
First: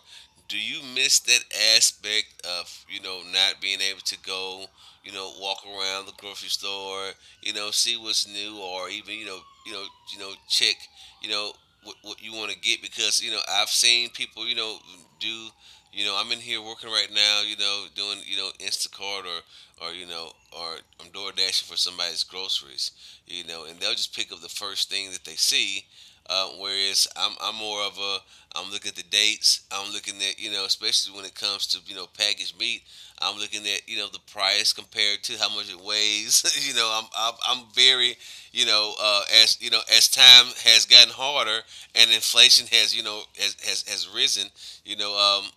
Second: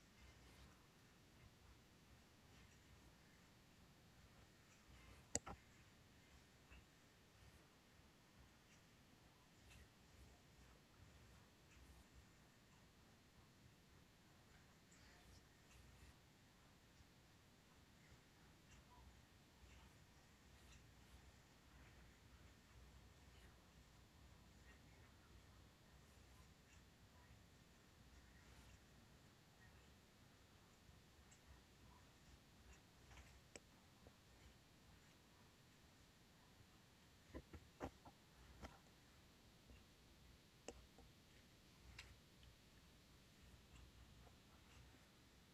A: do you miss that aspect of, you know, not being able to go, you know, walk around the grocery store, you know, see what's new, or even, you know, check, you know, what you want to get? Because, you know, I've seen people, you know, do, I'm in here working right now, you know, doing, you know, Instacart, or I'm door dashing for somebody's groceries, you know, and they'll just pick up the first thing that they see. Whereas I'm more of a I'm looking at the dates. I'm looking at, you know, especially when it comes to, you know, packaged meat. I'm looking at, you know, the price compared to how much it weighs. *laughs* You know, I'm very, you know, as you know, as time has gotten harder and inflation has risen. You know, um,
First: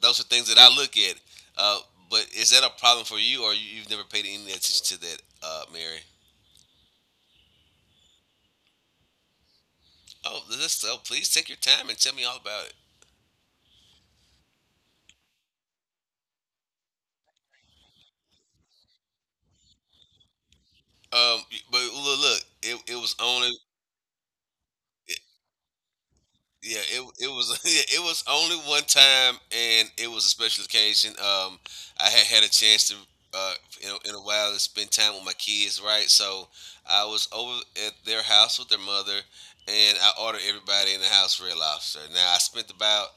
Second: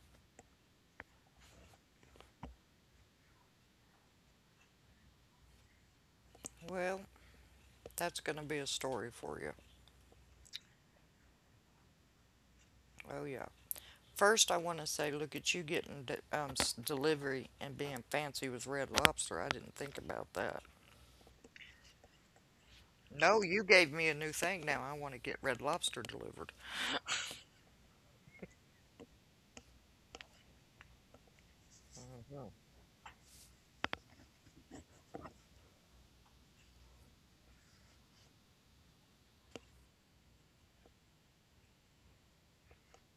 A: those are things that I look at. Uh, but is that a problem for you, or you've never paid any attention to that, Mary?
B: Well, that's going to be a story for you.
A: Oh, please take your time and tell me all about it.
B: Oh yeah. First, I want to say, look at you getting delivery and being fancy with Red Lobster. I didn't think about that.
A: Um, but look, it was
B: No,
A: only.
B: you gave me a new thing now. I want to get Red Lobster delivered.
A: Yeah, it was *laughs* it was only one time, and it was a special occasion. I had had a chance to uh, in a while to spend time with my kids, right? So I was over at their house with their mother, and I ordered everybody in the house red lobster. Now I spent about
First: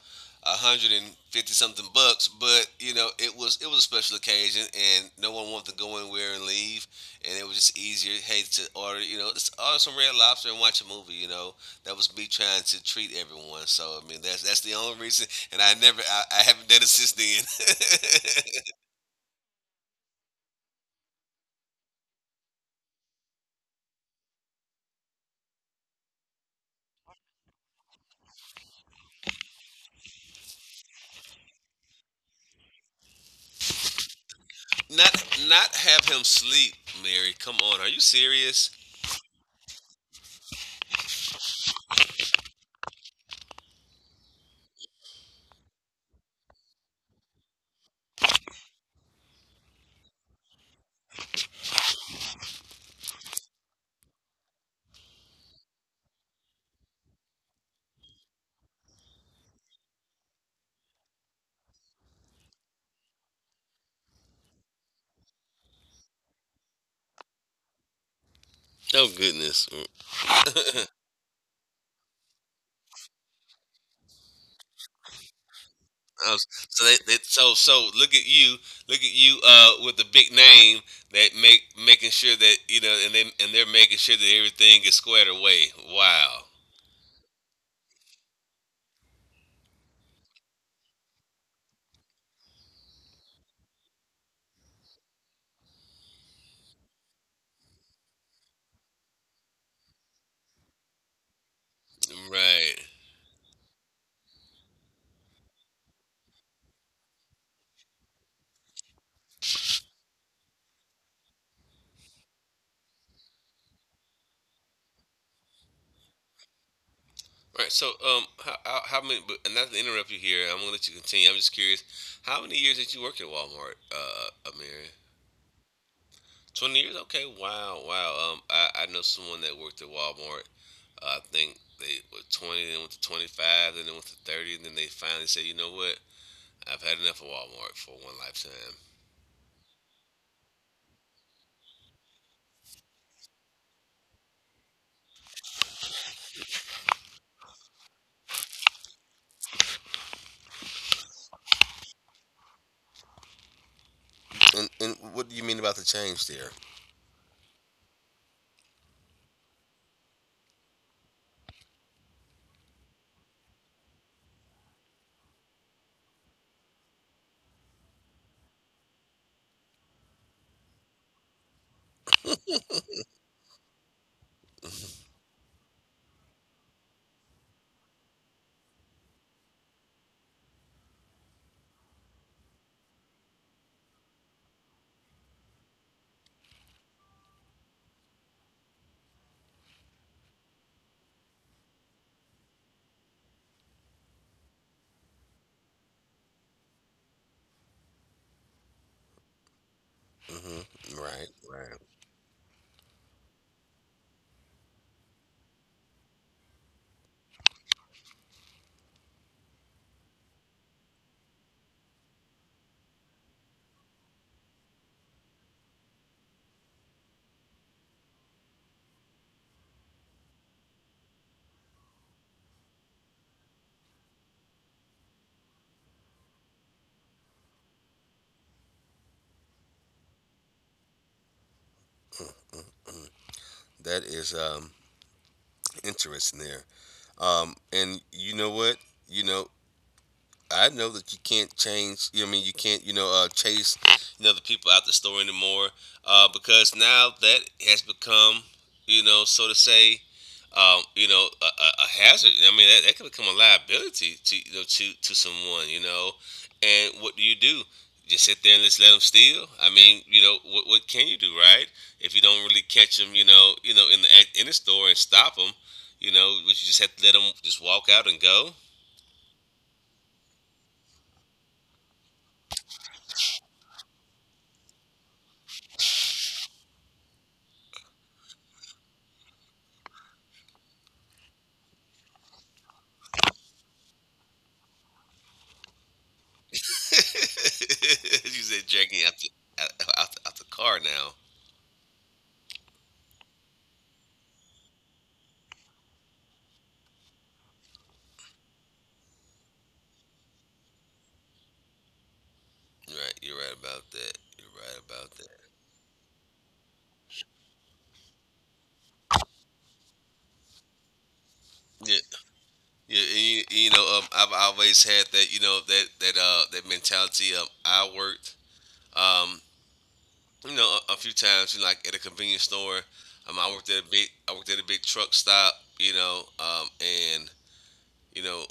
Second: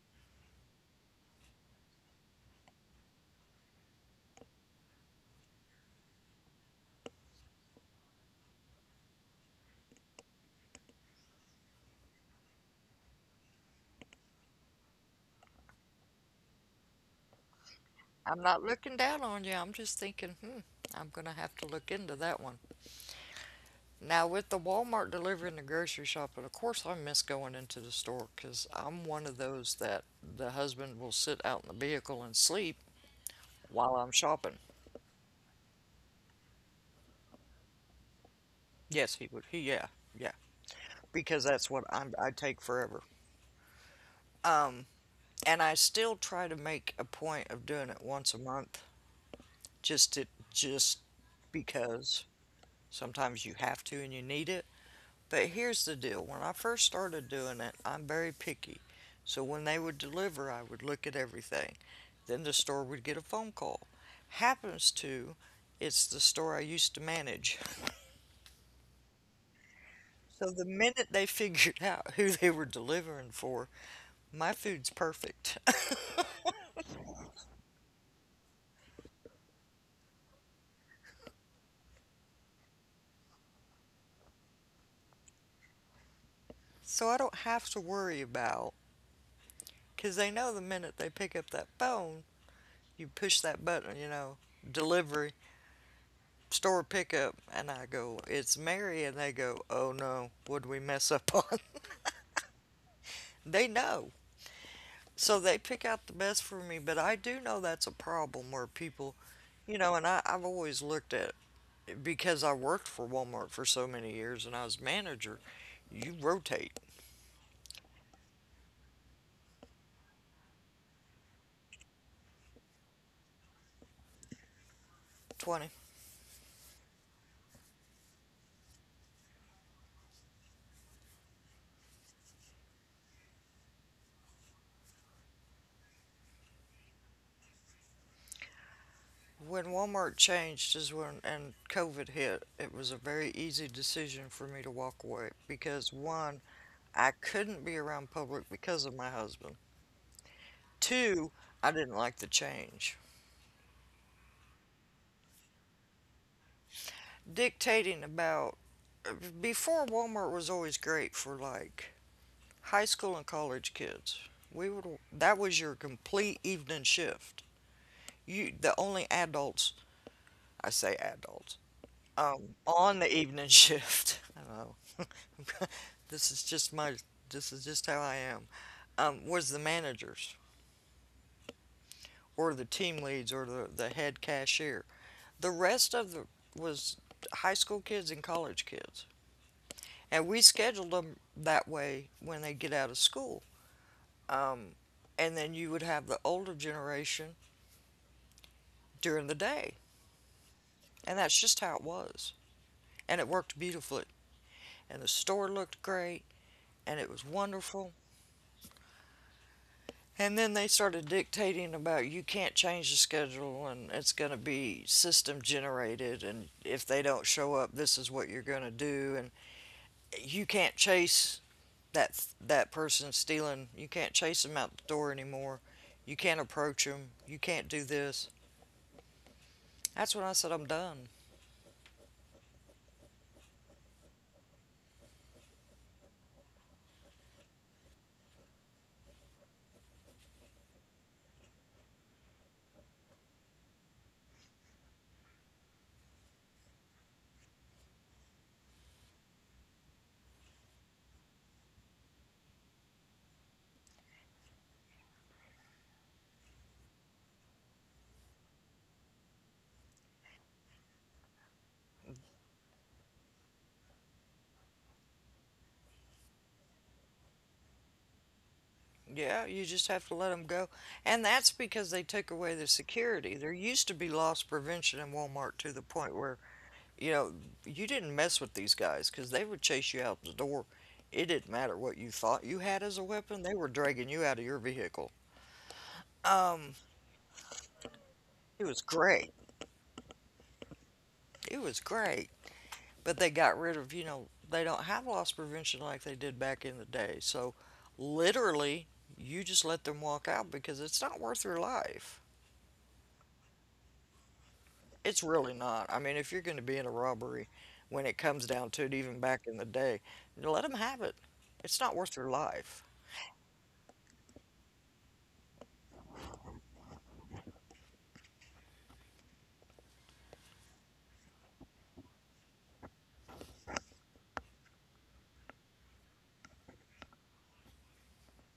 A: 150 something bucks, but you know it was a special occasion, and no one wanted to go anywhere and leave, and it was just easier, hey, to order you know just order some red lobster and watch a movie, you know. That was me trying to treat everyone. So I mean, that's the only reason. And I never, I haven't done it since then.
B: I'm not looking down on you. I'm just thinking, hmm, I'm going to have to look into that one. Now, with the Walmart delivery and the grocery shopping, of course, I miss going into the store because I'm one of those that the husband will sit out in the vehicle and sleep while I'm shopping.
A: *laughs* Not have him sleep, Mary. Come on, are you serious?
B: Yes, he would. Yeah, yeah. Because that's what I take forever. Um, and I still try to make a point of doing it once a month, just to, just because sometimes you have to and you need it. But here's the deal when I first started doing it, I'm very picky. So when they would deliver, I would look at everything. Then the store would get a phone call. Happens to, it's the store I used to manage.
A: Oh goodness. Mm.
B: So the minute they *laughs* figured out who they were delivering for, my food's perfect. *laughs*
A: Um, so they, so so look at you, with the big name, that make making sure that, you know, and they're making sure that everything is squared away. Wow.
B: So I don't have to worry about, because they know the minute they pick up that phone, you push that button, you know, delivery, store pickup and I go, "It's Mary." And they go, "Oh no, would we mess up on?"
A: Right.
B: *laughs* They know. So they pick out the best for me. But I do know that's a problem where people, you know, and I've always looked at because I worked for Walmart for so many years and I was manager, you rotate
A: All right. So, how many? But and not to interrupt you here, I'm gonna let you continue. I'm just curious, how many years did you work at Walmart, Amir?
B: 20.
A: 20 years. Okay. Wow. Wow. I know someone that worked at Walmart. I think they were 20, then went to 25, then they went to 30, and then they finally said, you know what? I've had enough of Walmart for one lifetime.
B: When Walmart changed is when and COVID hit, it was a very easy decision for me to walk away because one, I couldn't be around public because of my husband. Two, I didn't like the change.
A: And what do you mean about the change there?
B: Dictating about before Walmart was always great for like high school and college kids. We would that was your complete evening shift. You the only adults I say adults on the evening shift. *laughs* I know *laughs* this is just my this is just how I am. Was the managers or the team leads or the head cashier. The rest of it was high school kids and college kids. And we scheduled them that way when they get out of school. Um, and then you would have the older generation during the day.
A: Hmm.
B: And
A: Right,
B: that's just how
A: right.
B: it was. And it worked beautifully. And the store looked great. And it was wonderful. And then they started dictating about you can't change the schedule and it's going to be system generated. And if they don't show up, this is what you're going to do. And you can't chase that person stealing. You can't chase them out the door anymore. You can't approach them. You can't do this. That's when I said I'm done.
A: That is interesting there. And you know what? You know, I know that you can't change. You know, I mean, you can't, you know, chase, you know, the people out the store anymore, because now that has become, you know, so to say, you know, a hazard. I mean, that could become a liability to, you know, to someone. You know, and what do you do? Just sit there and just let them steal. I mean, you know, what can you do, right? If you don't really catch them, you know, in the store and stop them, you know, would you just have to let them just walk out and go?
B: Yeah, you just have to let them go. And that's because they took away the security. There used to be loss prevention in Walmart to the point where, you know, you didn't mess with these guys because they would chase you out the door. It didn't matter what you thought you had as a weapon, they were dragging you out of your vehicle.
A: *laughs* You
B: It
A: said
B: was
A: dragging
B: great.
A: out, out the car now.
B: It was great. But they got rid of, you know, they don't have loss prevention like they did back in the day. So literally, you just let them walk out because it's not worth your life.
A: Right, you're right about that. You're right about
B: It's
A: that.
B: really not. I mean, if you're going to be in a robbery when it comes down to it, even back in the day, let them have it. It's not
A: Yeah,
B: worth your life.
A: yeah. And I've always had that. You know, that mentality. I worked. Um, you know, a few times. You know, like at a convenience store. I worked at a big truck stop. You know, and you know,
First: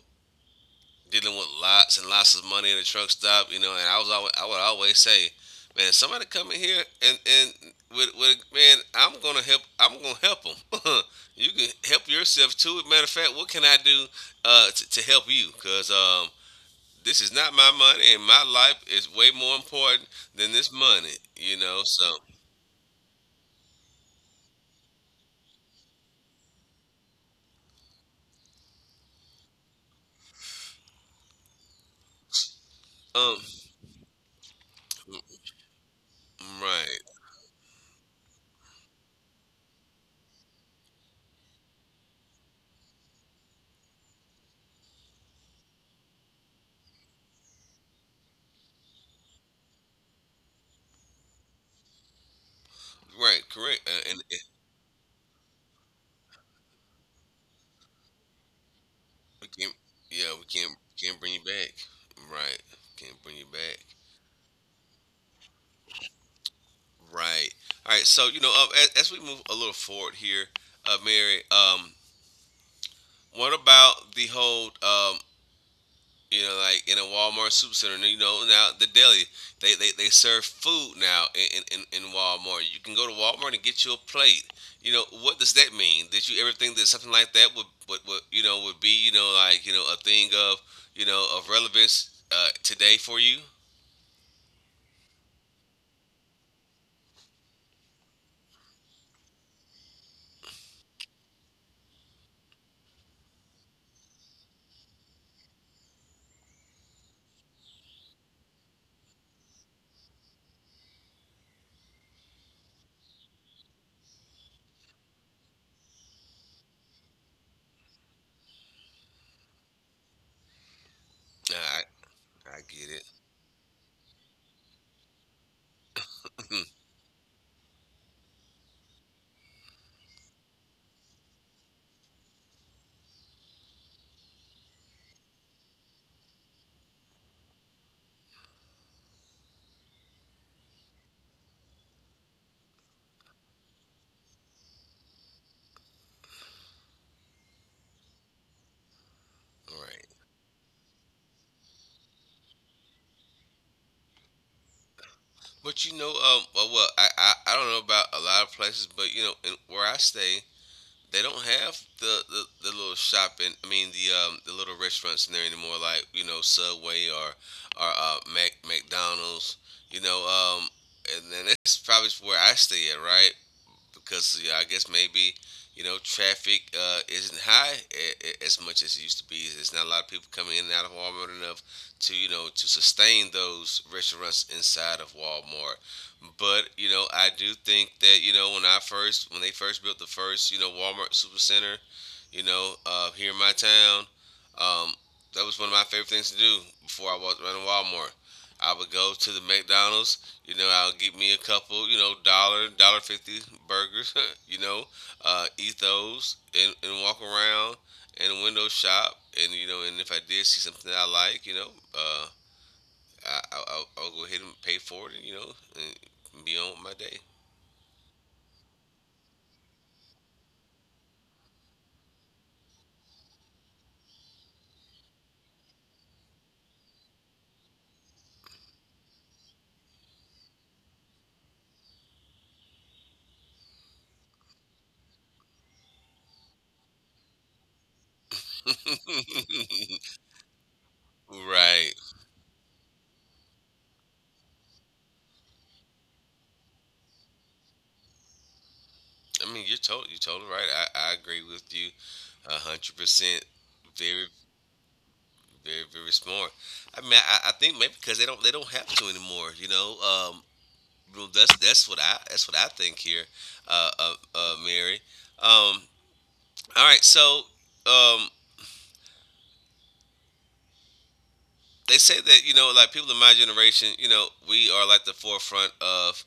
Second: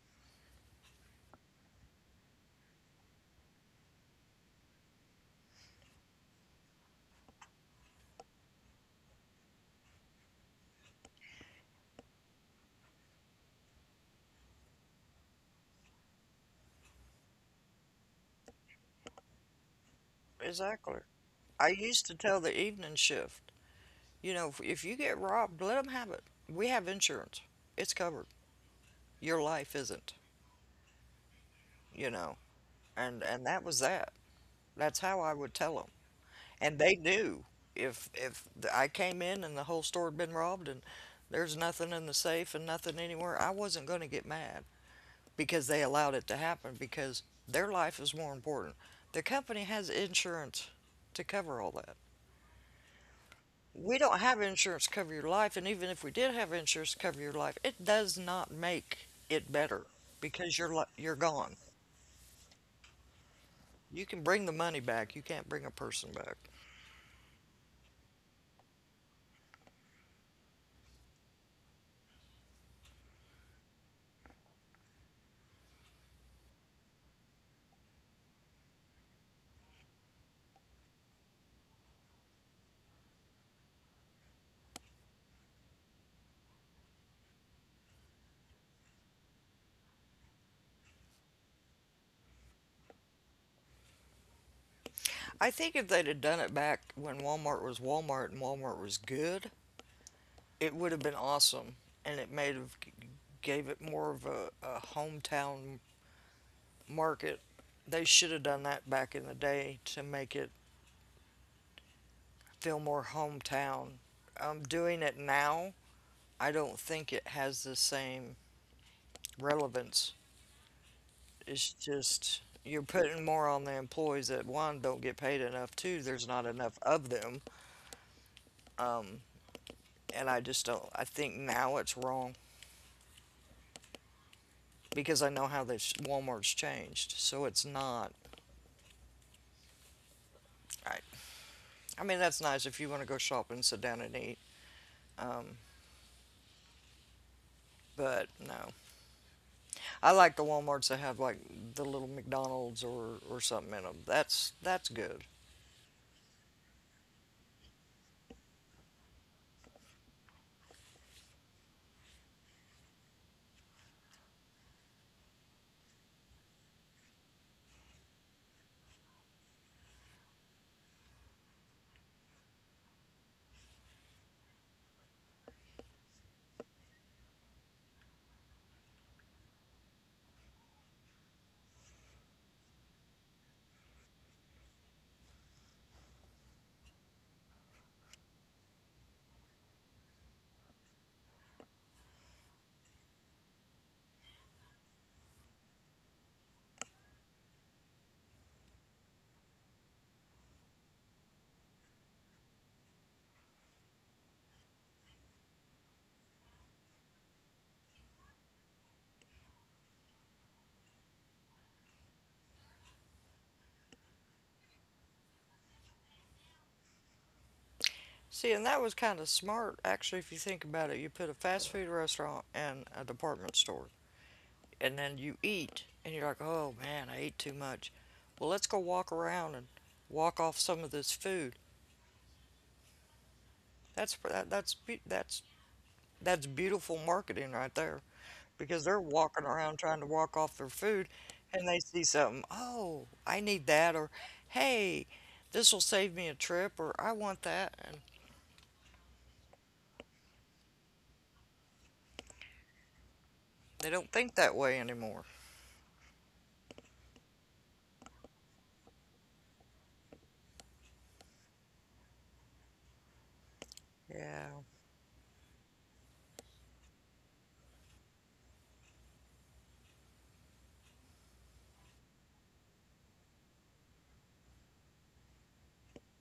A: dealing with lots and lots of money in a truck stop, you know, and I would always say, man, somebody come in here and with man, I'm gonna help. I'm gonna help them. *laughs* You can help yourself too. Matter of fact, what can I do to help you? Cause this is not my money, and my life is way more important than this
B: Exactly.
A: money. You
B: I
A: know,
B: used to
A: so
B: tell the evening shift, you know, if you get robbed, let them have it. We have insurance. It's covered. Your life isn't, you know. And
A: um,
B: and that was that. That's how I would tell them. And they
A: right,
B: knew if I came in and the whole store had been robbed and there's nothing in the safe and nothing anywhere, I wasn't going to get mad because they allowed it to happen because their life is more important. The company has insurance to cover all that.
A: right, correct.
B: We don't
A: And,
B: have
A: and
B: insurance to cover your life, and even if we did have insurance to cover your life, it does not make
A: we
B: it
A: can,
B: better
A: yeah, we
B: because you're
A: can't bring you
B: gone.
A: back. Right, can't bring you back.
B: You can bring the money back, you can't bring a person back.
A: Right. All right. So as we move a little forward here, Mary, what about the whole, like in a Walmart supercenter? And, now the deli, they serve food now in Walmart. You can go to Walmart and get you a plate. You know, what does that mean? Did you ever think that something like that would, you know, would be, you know, like, you know, a thing of relevance today for you?
B: I think if they'd have done it back when Walmart was Walmart and Walmart was good, it would have been awesome, and it made have gave it more of a hometown market. They should have done that back in the day to make it feel more hometown. Doing it now, I don't think it has the same relevance. It's
A: I
B: just
A: I
B: you're
A: get it.
B: putting more on the employees that one don't get paid enough, two there's not
A: *laughs*
B: enough of them, um, and I just don't. I think now it's wrong because I know how this Walmart's changed. So it's not. I, I mean, that's nice if you want to go shopping and sit down and eat. Um, but no, I
A: Right.
B: like the WalMarts that have like the little McDonald's or something in them. That's good.
A: But you know, well, I don't know about a lot of places, but you know, where I stay, they don't have the little shopping. I mean, the little restaurants in there anymore, like, you know, Subway, or, Mac McDonald's. You know, and then that's probably where I stay at, right? Because yeah, I guess maybe traffic isn't high as much as it used to be. There's not a lot of people coming in and out of Walmart enough to to sustain those restaurants inside of Walmart. But I do think that when they first built the first Walmart Supercenter, here in my town, um, that was one of my favorite things to do before I walked around Walmart. I would go to the McDonald's. I'll get me a couple, dollar, dollar 50 burgers, *laughs* you know, eat those and walk around and window shop. And, if I did see something that I like, uh, I'll go ahead and pay for it, and be on with my day.
B: See, and that was kind of smart actually. If you think about it, you put a fast food restaurant and a department store, and then you eat, and you're like, oh man, I ate too much. Well, let's go walk around and walk off some of this food. That's that, that's that's beautiful marketing right there because they're walking
A: *laughs*
B: around trying to walk off their food and they
A: Right.
B: see something, oh, I need that, or hey, this will save me a trip, or I want that. And
A: I mean, you're totally right. I agree with you 100%.
B: they don't
A: Very,
B: think that way anymore.
A: very, very smart. I mean, I think maybe because they don't have to anymore. Well, that's what I that's what I think here,
B: Yeah.
A: Mary. Um, all right, so um, they say that like people in my generation, we are like the forefront of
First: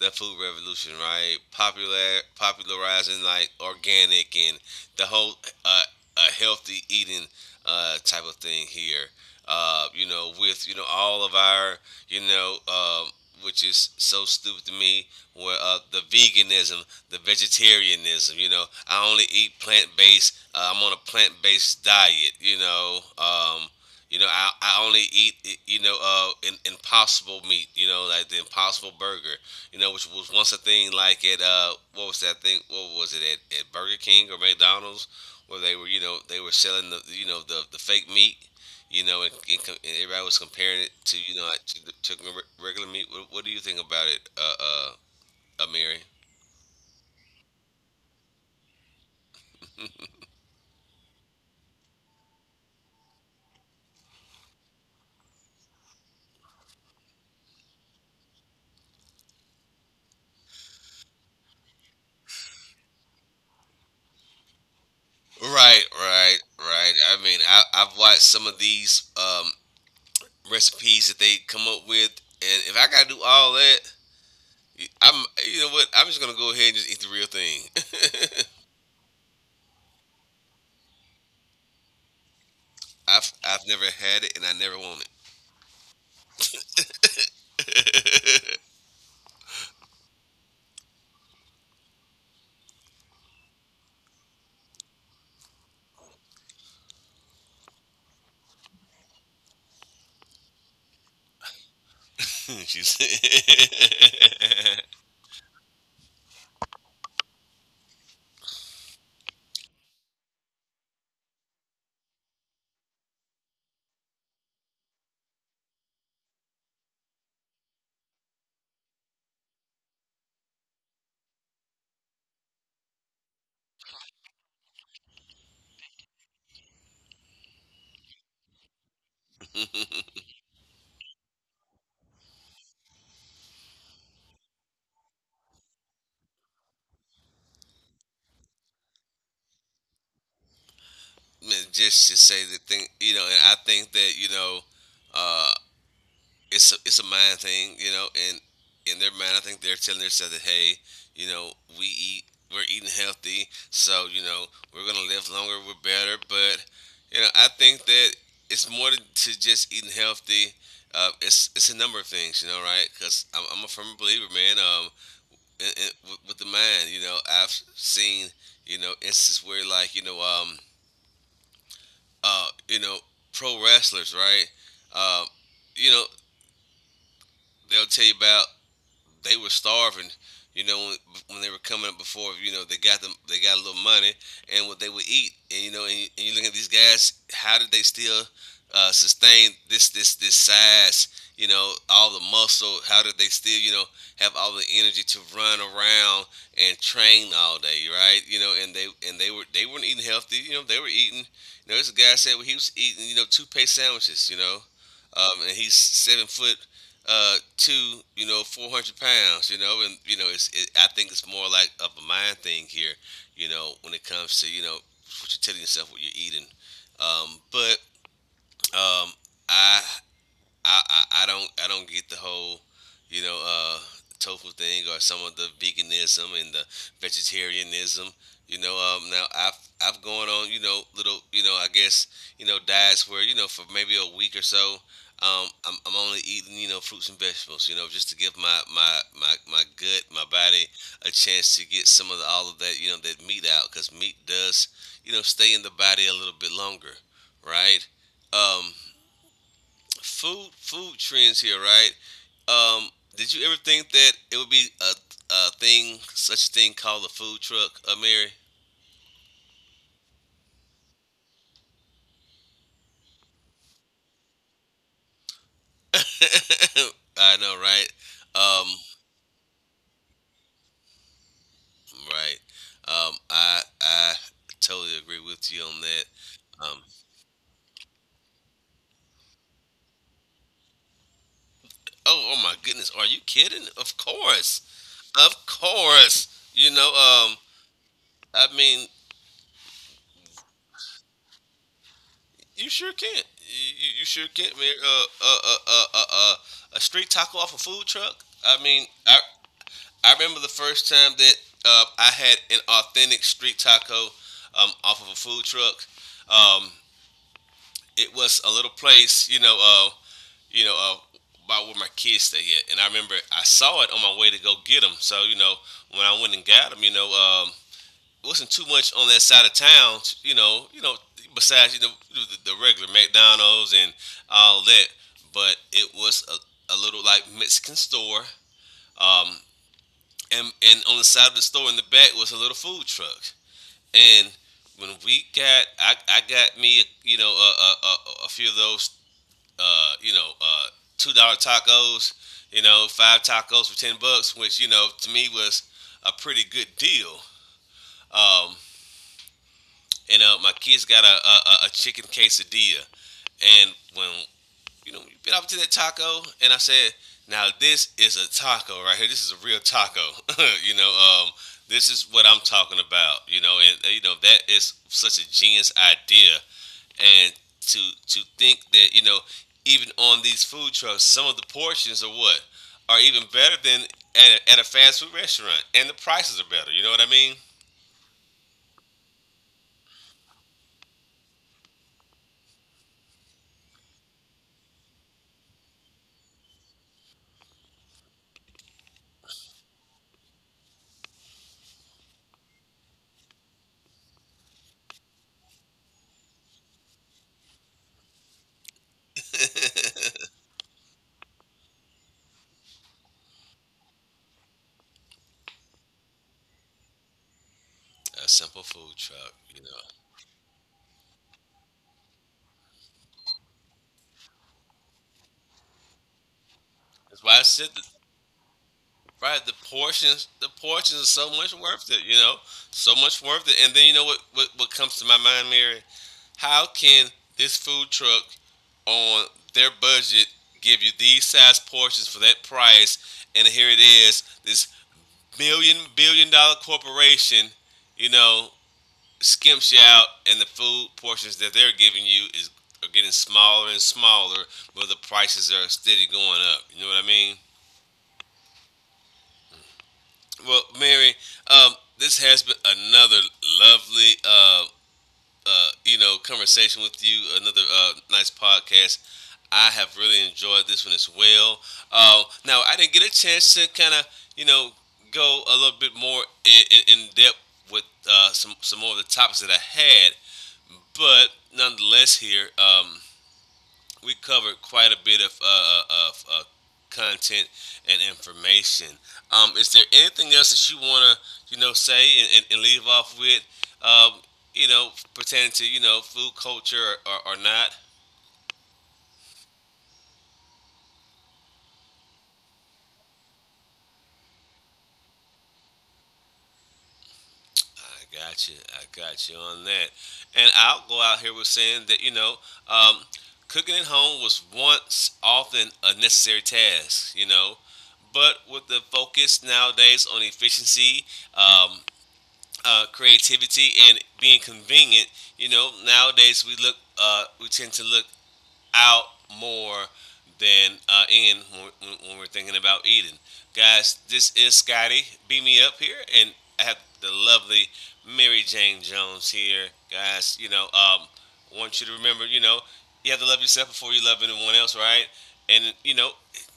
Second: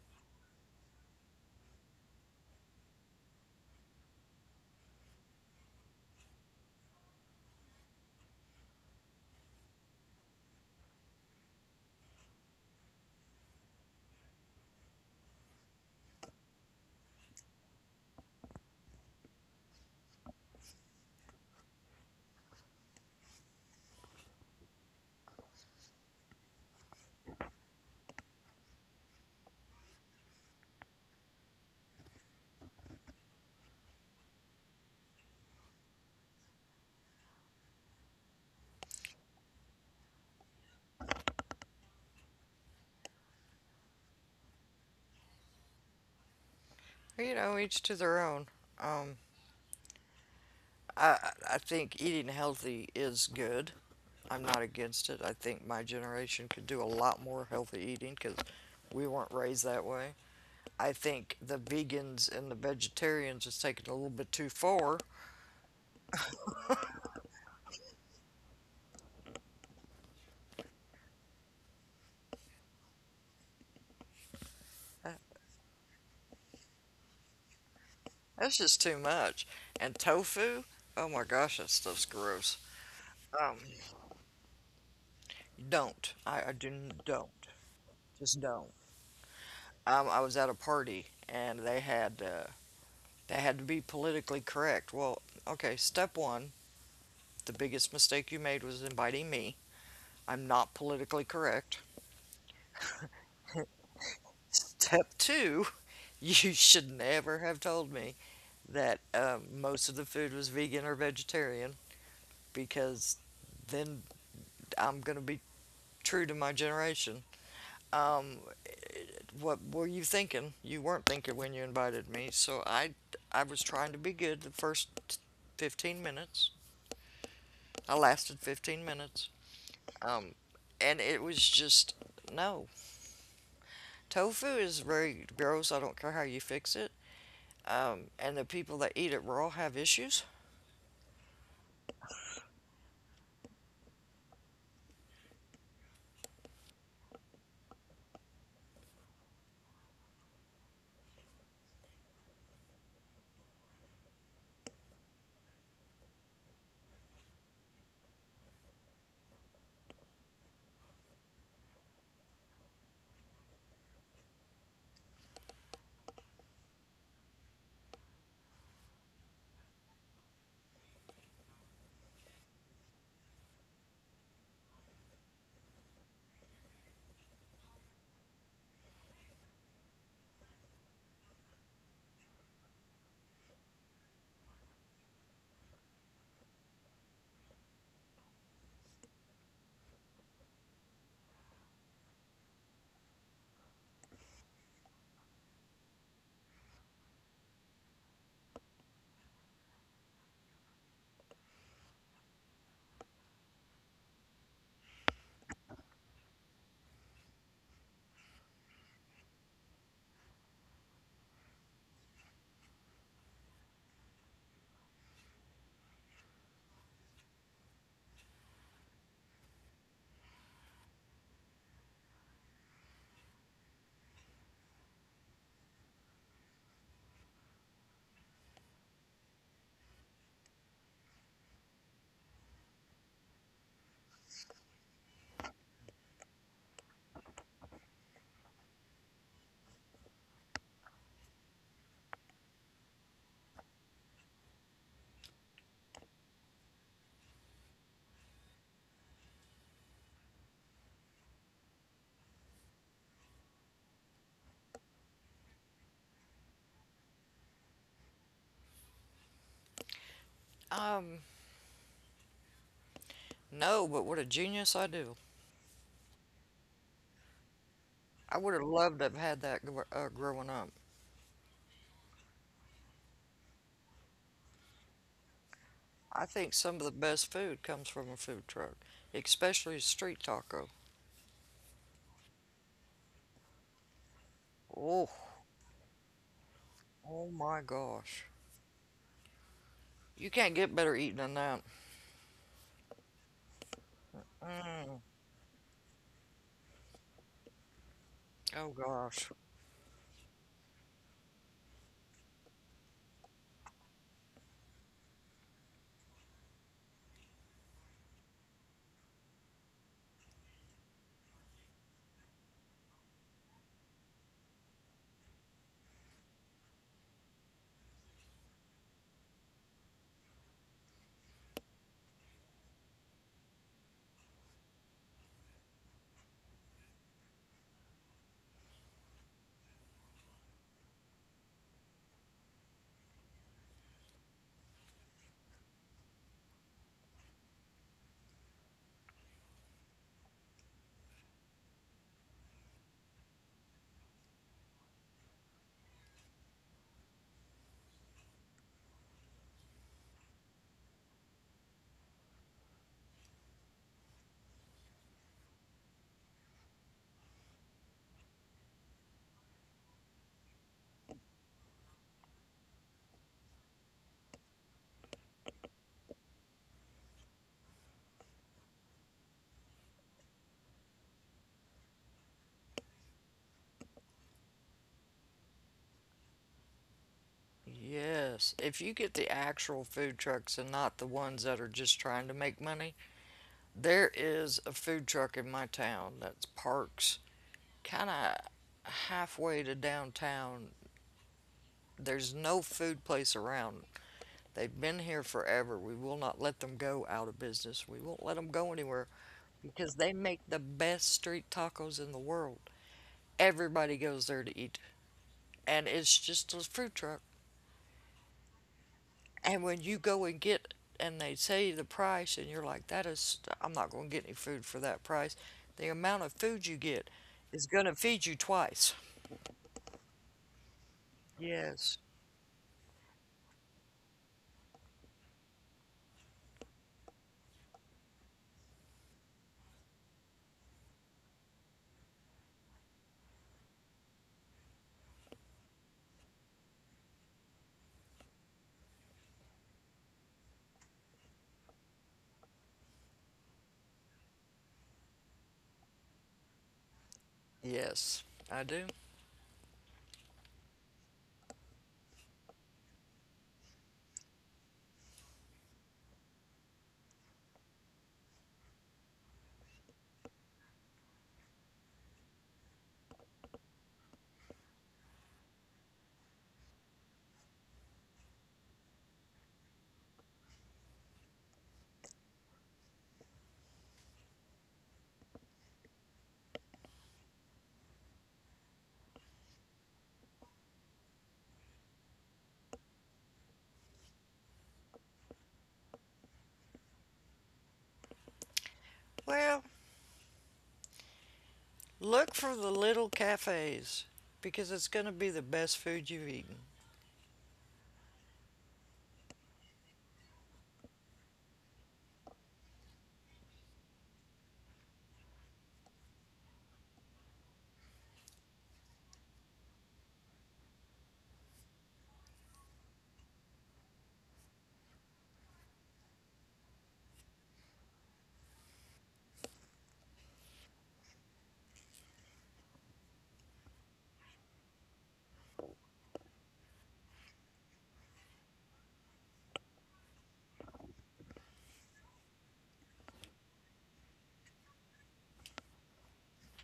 A: the food revolution, right? Popularizing like organic and the whole uh, healthy eating type of thing here. With all of our you know. Um, which is so stupid to me, where the veganism, the vegetarianism, I only eat plant based. I'm on a plant based diet. I only eat impossible meat. Like the Impossible Burger. Which was once a thing, like at what was that thing? What was it at Burger King or McDonald's, where they were selling the the fake meat. And everybody was comparing it to like to, to regular meat. What do you think about it, Amiri?
B: You know, each to their own. Um, I think eating healthy is good. I'm not against it. I think my generation could do a lot more healthy eating because we weren't raised that way. I think the vegans and the vegetarians is taking a little bit too far.
A: Right, right, right. I mean, I've watched some of these recipes that they come up with, and if I gotta do all that, I'm, you know what? I'm just gonna go ahead and just eat the real thing. *laughs*
B: That's just too much. And tofu, oh my gosh, that stuff's gross.
A: I've
B: Um,
A: I've never had it and I never want it. *laughs*
B: don't. I don't. Just don't. I was at a party and they had to be politically correct. Well, okay. Step one, the biggest mistake you made was inviting me. I'm not politically correct.
A: She said—
B: Step two, *laughs* you should never have told me that most of the food was vegan or vegetarian. Because then I'm going to be true to my generation. Um, what were you thinking? You weren't thinking when you invited me, I was trying to be good the first 15 minutes. I lasted 15 minutes.
A: *laughs* Man,
B: Um, and it was just no. Tofu is very gross. I don't care how you fix it. And the people that eat it raw have issues.
A: just to say the thing, and I think that uh, it's a mind thing, and in their mind, I think they're telling themselves that hey, you know, we eat, we're eating healthy, so we're gonna live longer, we're better. But I think that it's more than to just eating healthy. It's a number of things, you know, right? Because I'm a firm believer, man. With the mind, you know, I've seen instances where, like, uh, you know, pro wrestlers, right? Um, you know, they'll tell you about they were starving. You know, when they were coming up before, they got a little money and what they would eat. And you look at these guys, how did they still sustain this size? All the muscle. How did they still, have all the energy to run around and train all day, right? You know, and they were They weren't eating healthy. They were eating. This guy said, well, he was eating, two pay sandwiches. And he's 7 foot to 400 pounds, and I think it's more like of a mind thing here. When it comes to what you're telling yourself, what you're eating, but um, i I don't get the whole you know uh, tofu thing, or some of the veganism and the vegetarianism. Now I've gone on little, I guess diets where, for maybe a week or so. I'm only eating, fruits and vegetables, just to give my gut, my body a chance to get all of that, that meat out, because meat does, stay in the body a little bit longer, right? Um, food trends here, right? Um, did you ever think that it would be a thing, such a thing called a food truck, Mary?
B: Um, no, but what a genius I do.
A: *laughs* I know, right?
B: I would have
A: Um,
B: loved to have had growing up.
A: right. I totally agree with you on that.
B: I think some
A: Um,
B: of the best food comes from a food truck, especially street taco.
A: oh, oh my goodness, are you kidding? Of course,
B: Oh,
A: of course.
B: oh my gosh.
A: I mean,
B: You can't get better eating than that.
A: you sure can't. You sure can't, Mary. A street taco off a food truck. I
B: Oh
A: mean, I,
B: gosh.
A: I remember the first time that I had an authentic street taco off of a food truck. Um, it was a little place, you know, uh, about where my kids stay at, and I remember I saw it on my way to go get them. So when I went and got them, it wasn't too much on that side of town, besides the regular McDonald's and all that, but it was a little like Mexican store. Um, and on the side of the store in the back was a little food truck. And I got me, few of those, uh, you know, uh, $2 tacos, five tacos for $10, which to me was a pretty good deal. Um, and my kids got a chicken quesadilla, and when, you been up to that taco, and I said, now this is a taco right here. This is a real taco. *laughs* you know, um, this is what I'm talking about. You know that is such a genius idea, and to to think that, even on these food trucks, some of the portions are what are even better than at a fast food restaurant, and the prices are better. You know what I mean?
B: Yes. If you get the actual food trucks and not the ones that are just trying to make money, there is a food truck in my town that's parks kind of halfway to downtown. There's no food place around. They've been here forever. We will not let them go out of business. We won't let them go anywhere because they make the best street tacos in the world. Everybody goes there to eat, and it's just a food truck.
A: A simple food truck.
B: And
A: You
B: when
A: know,
B: you go and get, and they say the price, and you're like, that is, I'm not going to get any food for that price. The amount of food you get
A: that's why I
B: is
A: said
B: going
A: the—
B: to feed you twice.
A: Right, the portions are so much worth
B: Yes,
A: it, you know, so much worth it. And then, you know, what comes to my mind, Mary? How can this food truck, on their budget, give you these size portions for that price? And here it is, this million billion dollar corporation, you know, skimps you out, and the food portions that they're giving you is are getting smaller and smaller, but the prices are steady going up. You know what I mean?
B: yes, I do.
A: Well, Mary, um, this has been another lovely, conversation with you. Another nice podcast. I have really enjoyed this one as well. Now, I didn't get a chance to kind of, you know, go a little bit more in depth with some more of the topics that I had, but nonetheless, here. We covered quite a bit of content and information. Is there anything else that you want to, say and leave off with? Um, pertaining to, food culture, or not.
B: Well, look for the little cafes because it's going to be the best food you've eaten.
A: I got you. I got you on that. And I'll go out here with saying that. Um, cooking at home was once often a necessary task, but with the focus nowadays on efficiency, um, creativity and being convenient. Nowadays we look, we tend to look out more than in, we're thinking about eating. Guys, this is Scotty. Beam me up here, and I have the lovely Mary Jane Jones here. Guys, I want you to remember, you have to love yourself before you love anyone else, right? And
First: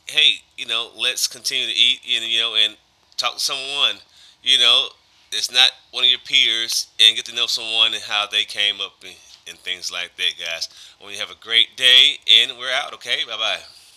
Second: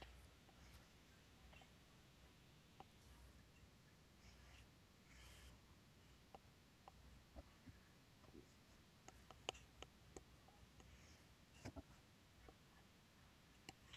A: hey, let's continue to eat, and talk to someone, you know, it's not one of your peers, and get to know someone and how they came up, and things like that, guys. I want you to have a great day, and we're out, okay? Bye bye.